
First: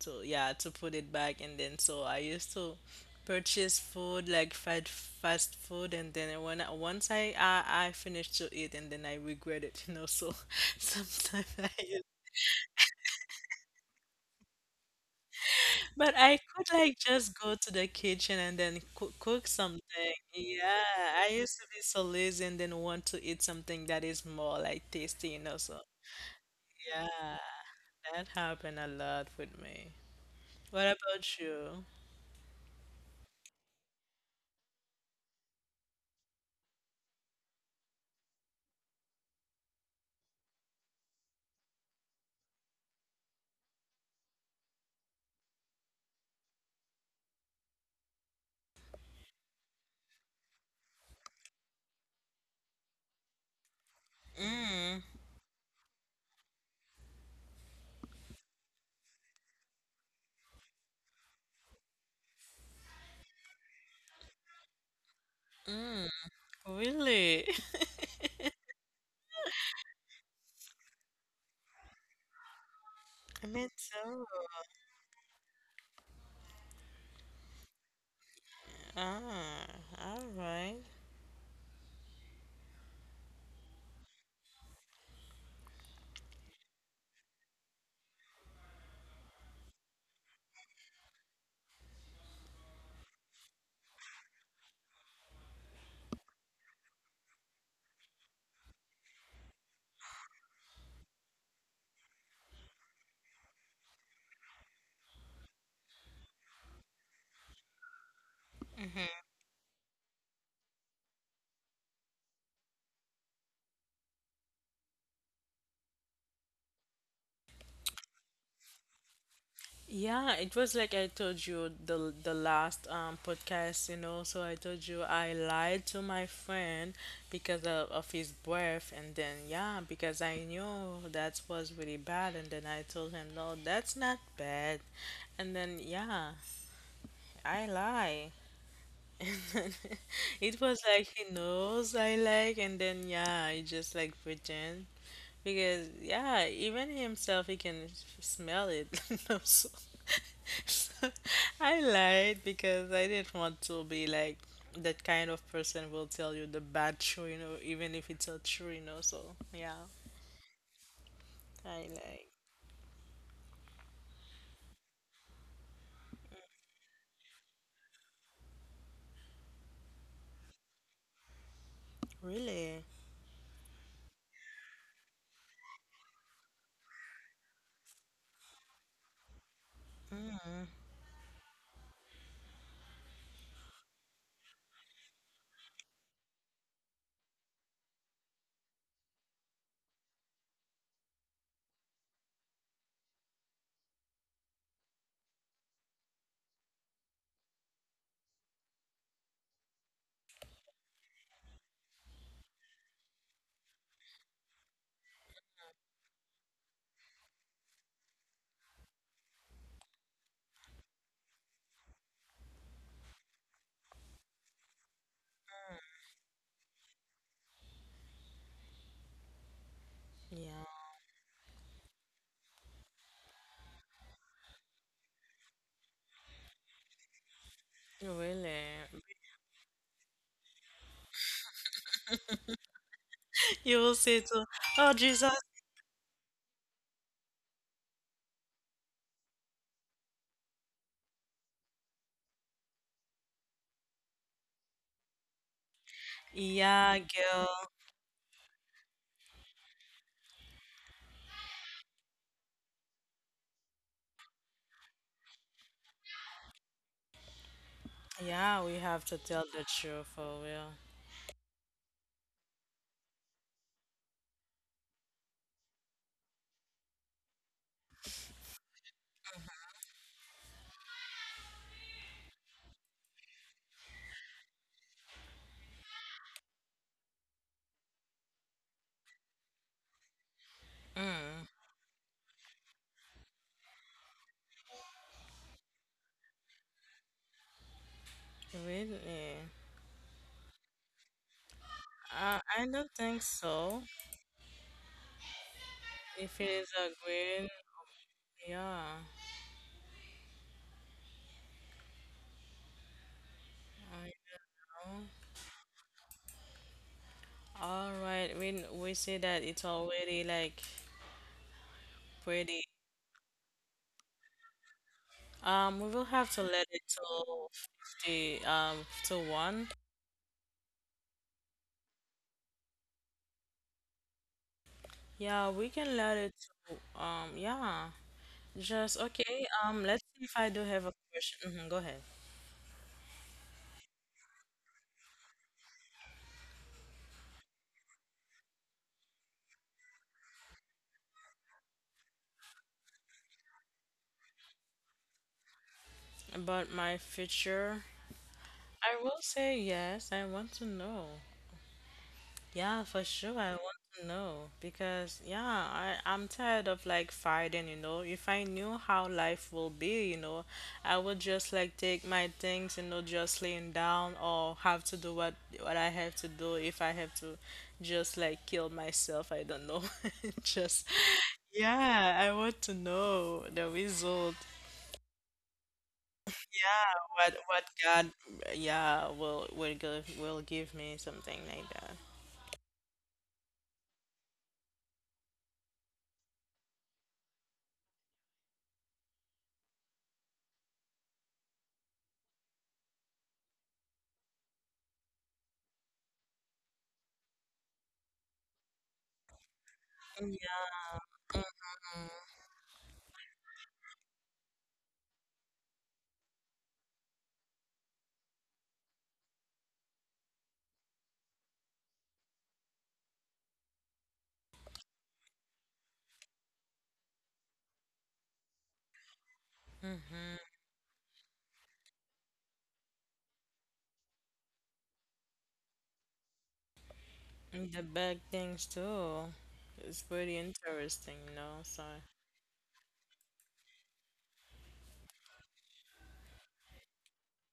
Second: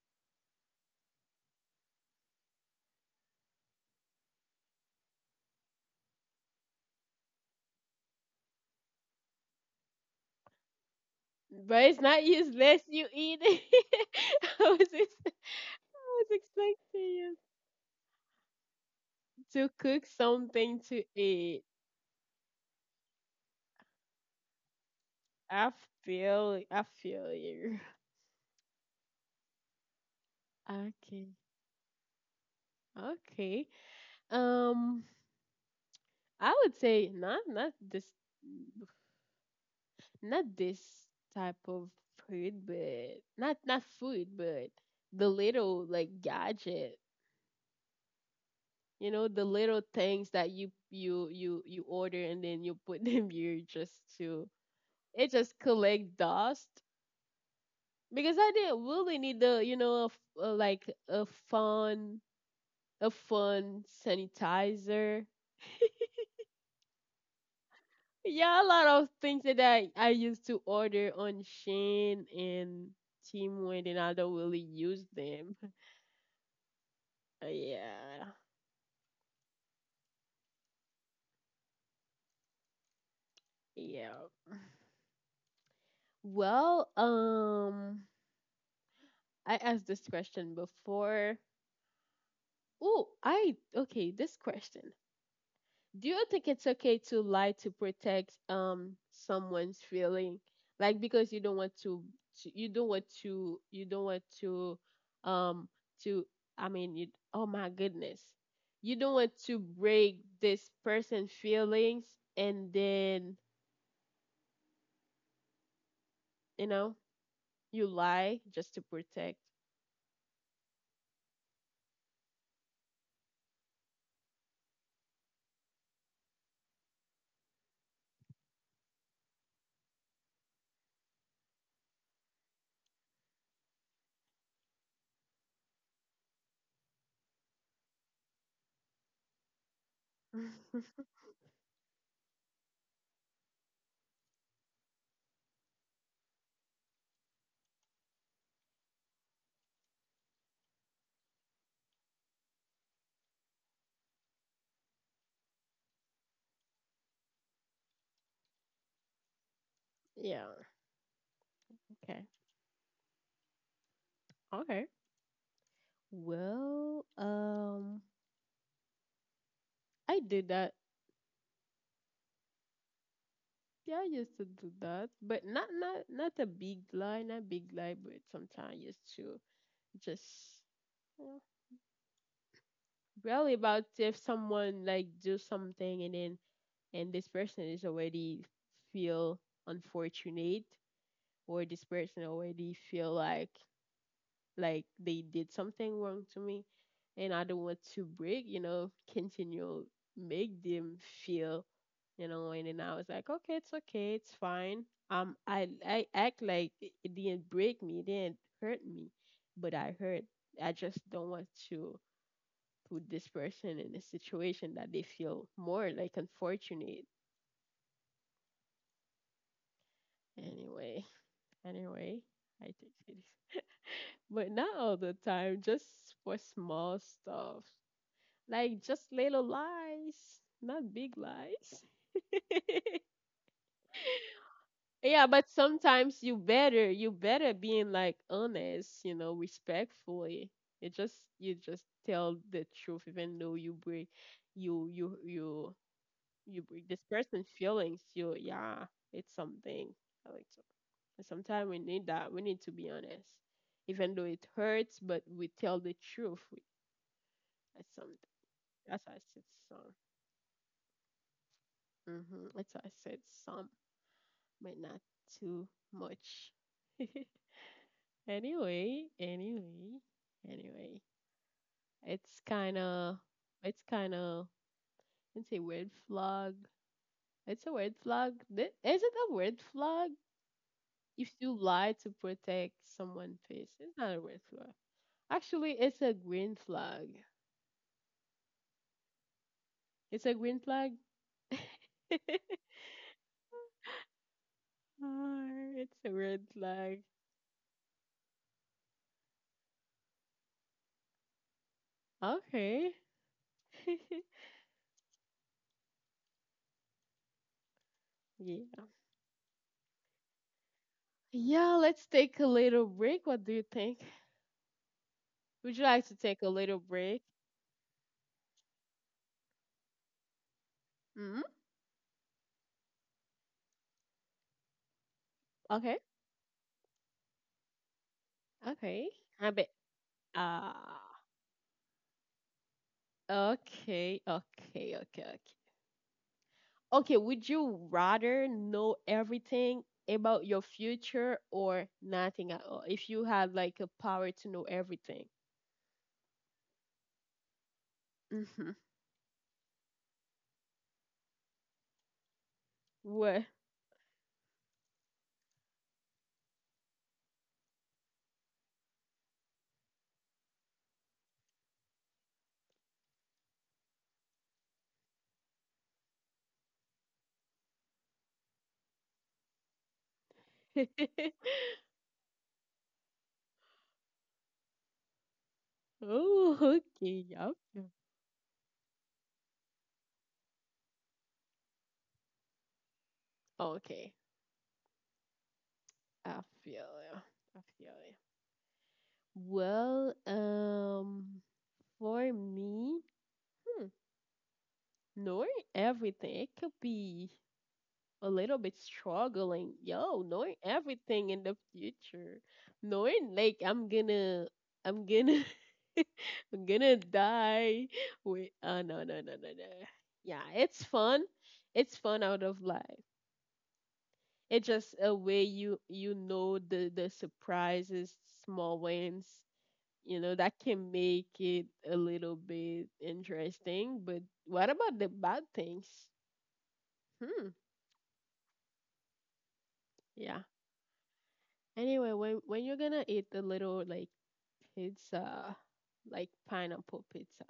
B: to yeah to put it back, and then so I used to purchase food like fast fast food, and then when I, once I, I I finished to eat and then I regret it, (laughs) you know, so (laughs) sometimes I
A: But
B: use-
A: it's not useless. You eat it. (laughs) I was ex- I
B: but
A: was
B: I could like
A: expecting you
B: just go to the kitchen and then cook, cook
A: to cook
B: something,
A: something to
B: yeah I used
A: eat.
B: to be so lazy and then want to eat something that is more like tasty, you know,
A: I
B: so
A: feel I feel
B: yeah
A: you.
B: that happened a lot with me. What about
A: Okay.
B: you?
A: Okay. Um, I would say not not this not this type of food, but not not food, but the little, like, gadget. You know, the little things that you you you you order and then you put (laughs) them here just to,
B: Mm,
A: it just collect dust. Because I didn't really need the, you know, a f a like a fun, a fun sanitizer.
B: mm, really. (laughs)
A: Yeah, a lot of things that I, I used to order on Shein and
B: I
A: Team
B: mean,
A: Teamwear, and then I
B: so.
A: don't really use them. Yeah.
B: Ah, all right.
A: Yeah. Well, um, I asked this question before. Oh, I, okay, this question. Do you think it's okay to lie to protect, um, someone's feeling? Like, because you don't want to, to you don't want to, you don't want to um to I mean, you oh my goodness. You don't want to break this person's feelings, and then, you know, you lie just to protect.
B: Yeah, it was like I told you the the last um podcast, you know. So I told you I lied to my friend because of, of his birth, and then yeah, because I knew that was really bad, and then I told him no, that's not bad, and then yeah, I lie. (laughs) And then it was
A: (laughs)
B: like he knows I like, and then yeah, I just like pretend. Because yeah, even himself he can f- smell it. (laughs) No, so- (laughs) so I lied because I didn't want to be like that kind of person will tell you the bad true, you know, even if it's a true, you know. So yeah,
A: Yeah.
B: I
A: Okay.
B: like.
A: Okay. Well, um, I did that.
B: Really,
A: Yeah, I used to do that, but not not not a big lie, not big lie, but sometimes I used to just, you know, really about if someone like do something, and then, and this person is already feel unfortunate, or this person already feel like like they did something wrong to me, and I don't want to break, you know, continue make them feel, you know, and then I was like, okay, it's okay, it's fine. Um, I I act like it it didn't break me, it didn't hurt me, but I hurt. I just don't want to put this person in a situation that they feel more like unfortunate.
B: yeah,
A: Anyway, anyway, I think it is. But not all the time, just for small stuff.
B: really.
A: Like just
B: (laughs)
A: little lies, not big lies. (laughs)
B: You will say to, oh
A: Yeah,
B: Jesus,
A: but sometimes you better, you better being like honest, you know, respectfully. You just you just tell the truth, even though you break you you you you break
B: yeah,
A: this
B: girl,
A: person's feelings. You, yeah, it's something. I like to. Sometimes we need that. We need to be honest, even though it hurts, but we tell the truth. We, that's something.
B: yeah, we have
A: That's how
B: to
A: I
B: tell
A: said
B: the
A: some.
B: truth for real.
A: Hmm. That's how I said some. But not too much. (laughs) Anyway, anyway, anyway, it's kind of, it's kind of, it's a red flag. It's a red flag. Th- Is it a red flag if
B: Mm,
A: you lie to protect someone's face? It's not a red flag. Actually, it's a green flag.
B: really?
A: It's a green flag.
B: Uh,
A: (laughs)
B: I don't think so.
A: Ah, it's a
B: If it
A: red
B: is a
A: flag.
B: green, yeah,
A: Okay.
B: I
A: (laughs)
B: know. All right, when
A: Yeah.
B: we see that it's already like
A: Yeah, let's take a
B: pretty,
A: little break. What do you think? Would
B: um,
A: you
B: we will
A: like to
B: have
A: take
B: to
A: a
B: let
A: little
B: it
A: break?
B: to fifty, um, to one.
A: Hmm.
B: Yeah, we can
A: Okay,
B: let it to, um, yeah, just
A: okay.
B: okay.
A: I bet.
B: Um, let's see if I do have a
A: Ah,
B: question. Mhm, go ahead.
A: okay, okay, okay, okay. Okay, would you rather know everything about your future or nothing at all? If you had like a power to know everything,
B: About my future,
A: hmm,
B: I will say yes, I want to know. Yeah, for sure.
A: what?
B: I want to know because yeah, I I'm tired of like fighting, you know. If I knew how life will be, you know, I would just like take my things, you know, just laying down or have to do what what I have to do if I have to just like kill myself, I don't know. (laughs) Just
A: (laughs)
B: yeah, I want to know the result.
A: Oh,
B: Yeah,
A: okay,
B: what
A: yeah.
B: what God yeah, will will give will give me something like that.
A: Okay, I feel you. I feel you. Well, um, for me, hmm, knowing everything, it could be a little bit struggling. Yo, knowing
B: Yeah.
A: everything in the
B: Mm-hmm.
A: future, knowing like I'm gonna, I'm gonna, (laughs) I'm gonna die. Wait, oh no, no, no, no, no. Yeah, it's fun. It's fun out of life. It's just a way you you know the the surprises, small wins. You know
B: Mm-hmm.
A: that can make it a little bit interesting. But what about the bad things? Hmm.
B: And the bad things too. It's pretty
A: Yeah.
B: interesting, you know. So
A: Anyway, when when you're gonna eat the little like pizza, like pineapple pizza,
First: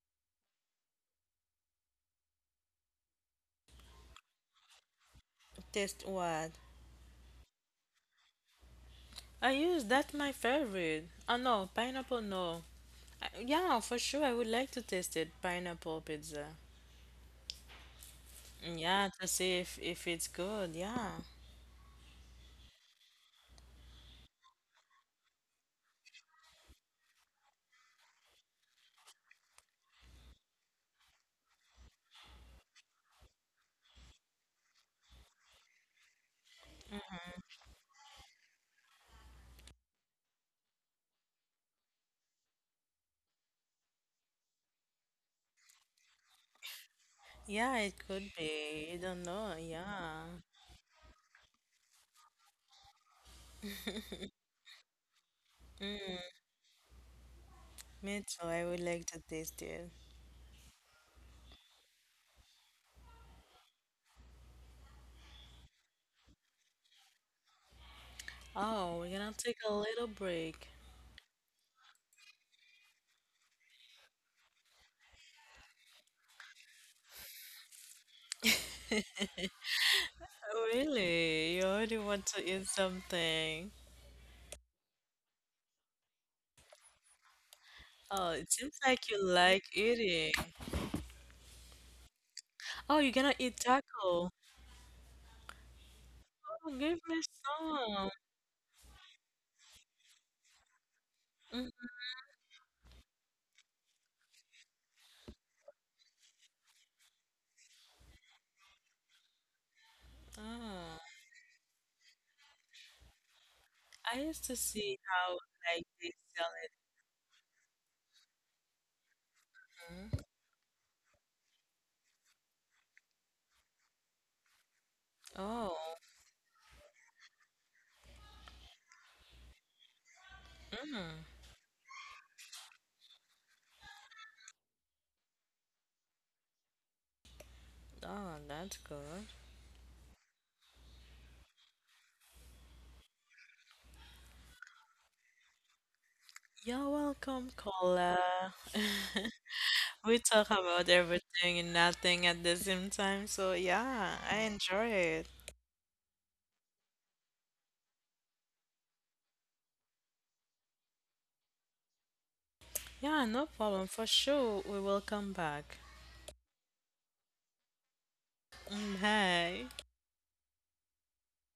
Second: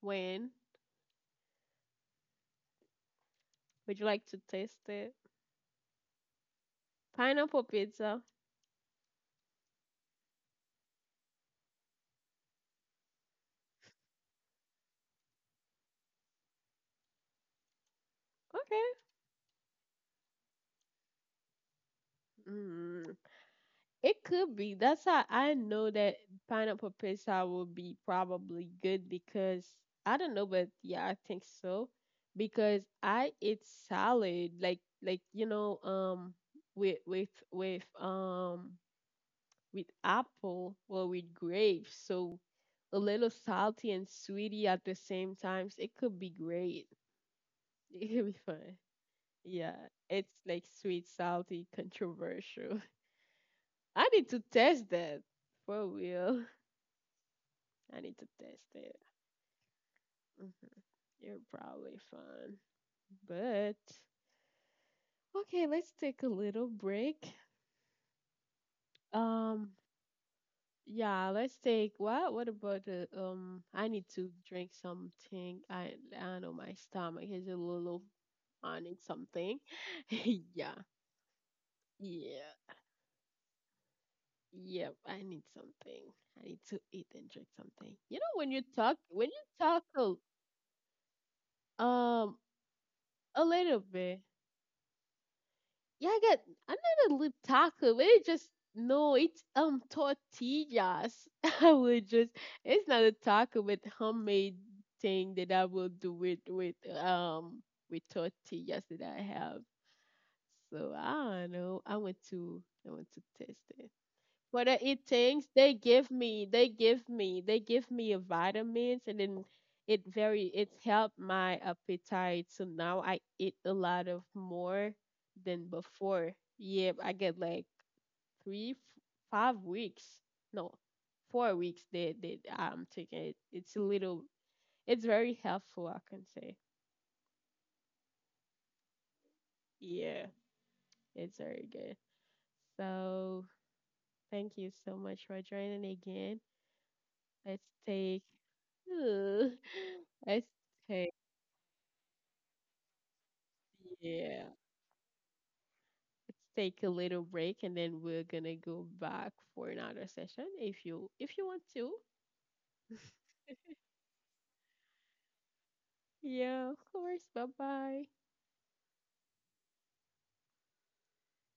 A: when would you like to taste it?
B: taste what?
A: Pineapple pizza.
B: I use that my favorite. Oh no, pineapple no. I, yeah, for sure. I would like to taste it. Pineapple pizza.
A: Okay.
B: Yeah, to see if if it's good. Yeah,
A: Mm. It could be. That's how I know that pineapple pizza will be probably good because I don't know, but yeah, I think so. Because I eat salad, like like you know, um, with with with um with apple or with grapes. So a little salty and sweety at the same time. It could be great.
B: yeah, it
A: (laughs) It
B: could
A: could be fun.
B: be. You don't know.
A: Yeah,
B: Yeah,
A: it's like sweet, salty, controversial. (laughs) I need to test that for real. I
B: me
A: need to
B: too. I
A: test
B: would
A: it.
B: like to taste it.
A: Mhm. You're probably fun, but okay. Let's take a little break.
B: Oh, we're gonna take a
A: Um,
B: little break.
A: Yeah, let's take what? What about the um? I need to drink something. I I know my stomach is a little. I need something. (laughs)
B: Oh,
A: Yeah,
B: really? You already want to eat
A: yeah,
B: something?
A: yep. I need something. I need to eat and drink something. You
B: Oh,
A: know
B: it
A: when you
B: seems
A: talk,
B: like you
A: when you
B: like
A: talk a,
B: eating.
A: um,
B: Oh, you're gonna
A: a
B: eat taco.
A: little bit.
B: Oh,
A: Yeah, I got
B: give
A: another
B: me
A: lip taco, but
B: some.
A: it just no, it's um tortillas. (laughs) I
B: Mhm.
A: would just, it's not a taco, but homemade thing that I will do with with um with tortillas that I have. So
B: Oh,
A: I don't know. I want to I want to test it.
B: I used to
A: Whether
B: see
A: it
B: how
A: takes, they
B: like
A: give
B: they
A: me,
B: sell
A: they
B: it.
A: give me, they give me a vitamins, and then it
B: Mm.
A: very it helped my appetite. So now I eat a lot of more than
B: Oh,
A: before. Yeah, I get like three, f- five weeks, no,
B: mm.
A: four weeks. That that I'm taking it. It's a little. It's very helpful. I can say.
B: Oh, that's good.
A: Yeah, it's very good. So thank you so much for joining again.
B: You're welcome,
A: Let's
B: Cola.
A: take
B: (laughs)
A: ooh.
B: We
A: (laughs) Let's
B: talk about
A: take
B: everything and nothing at the same time, so yeah, I
A: yeah.
B: enjoy it.
A: Let's take a little break and then we're gonna go back for another session if you if you want to.
B: Yeah,
A: (laughs)
B: no problem. For sure, we will come back.
A: Yeah, of course. Bye bye.
B: Mm, bye.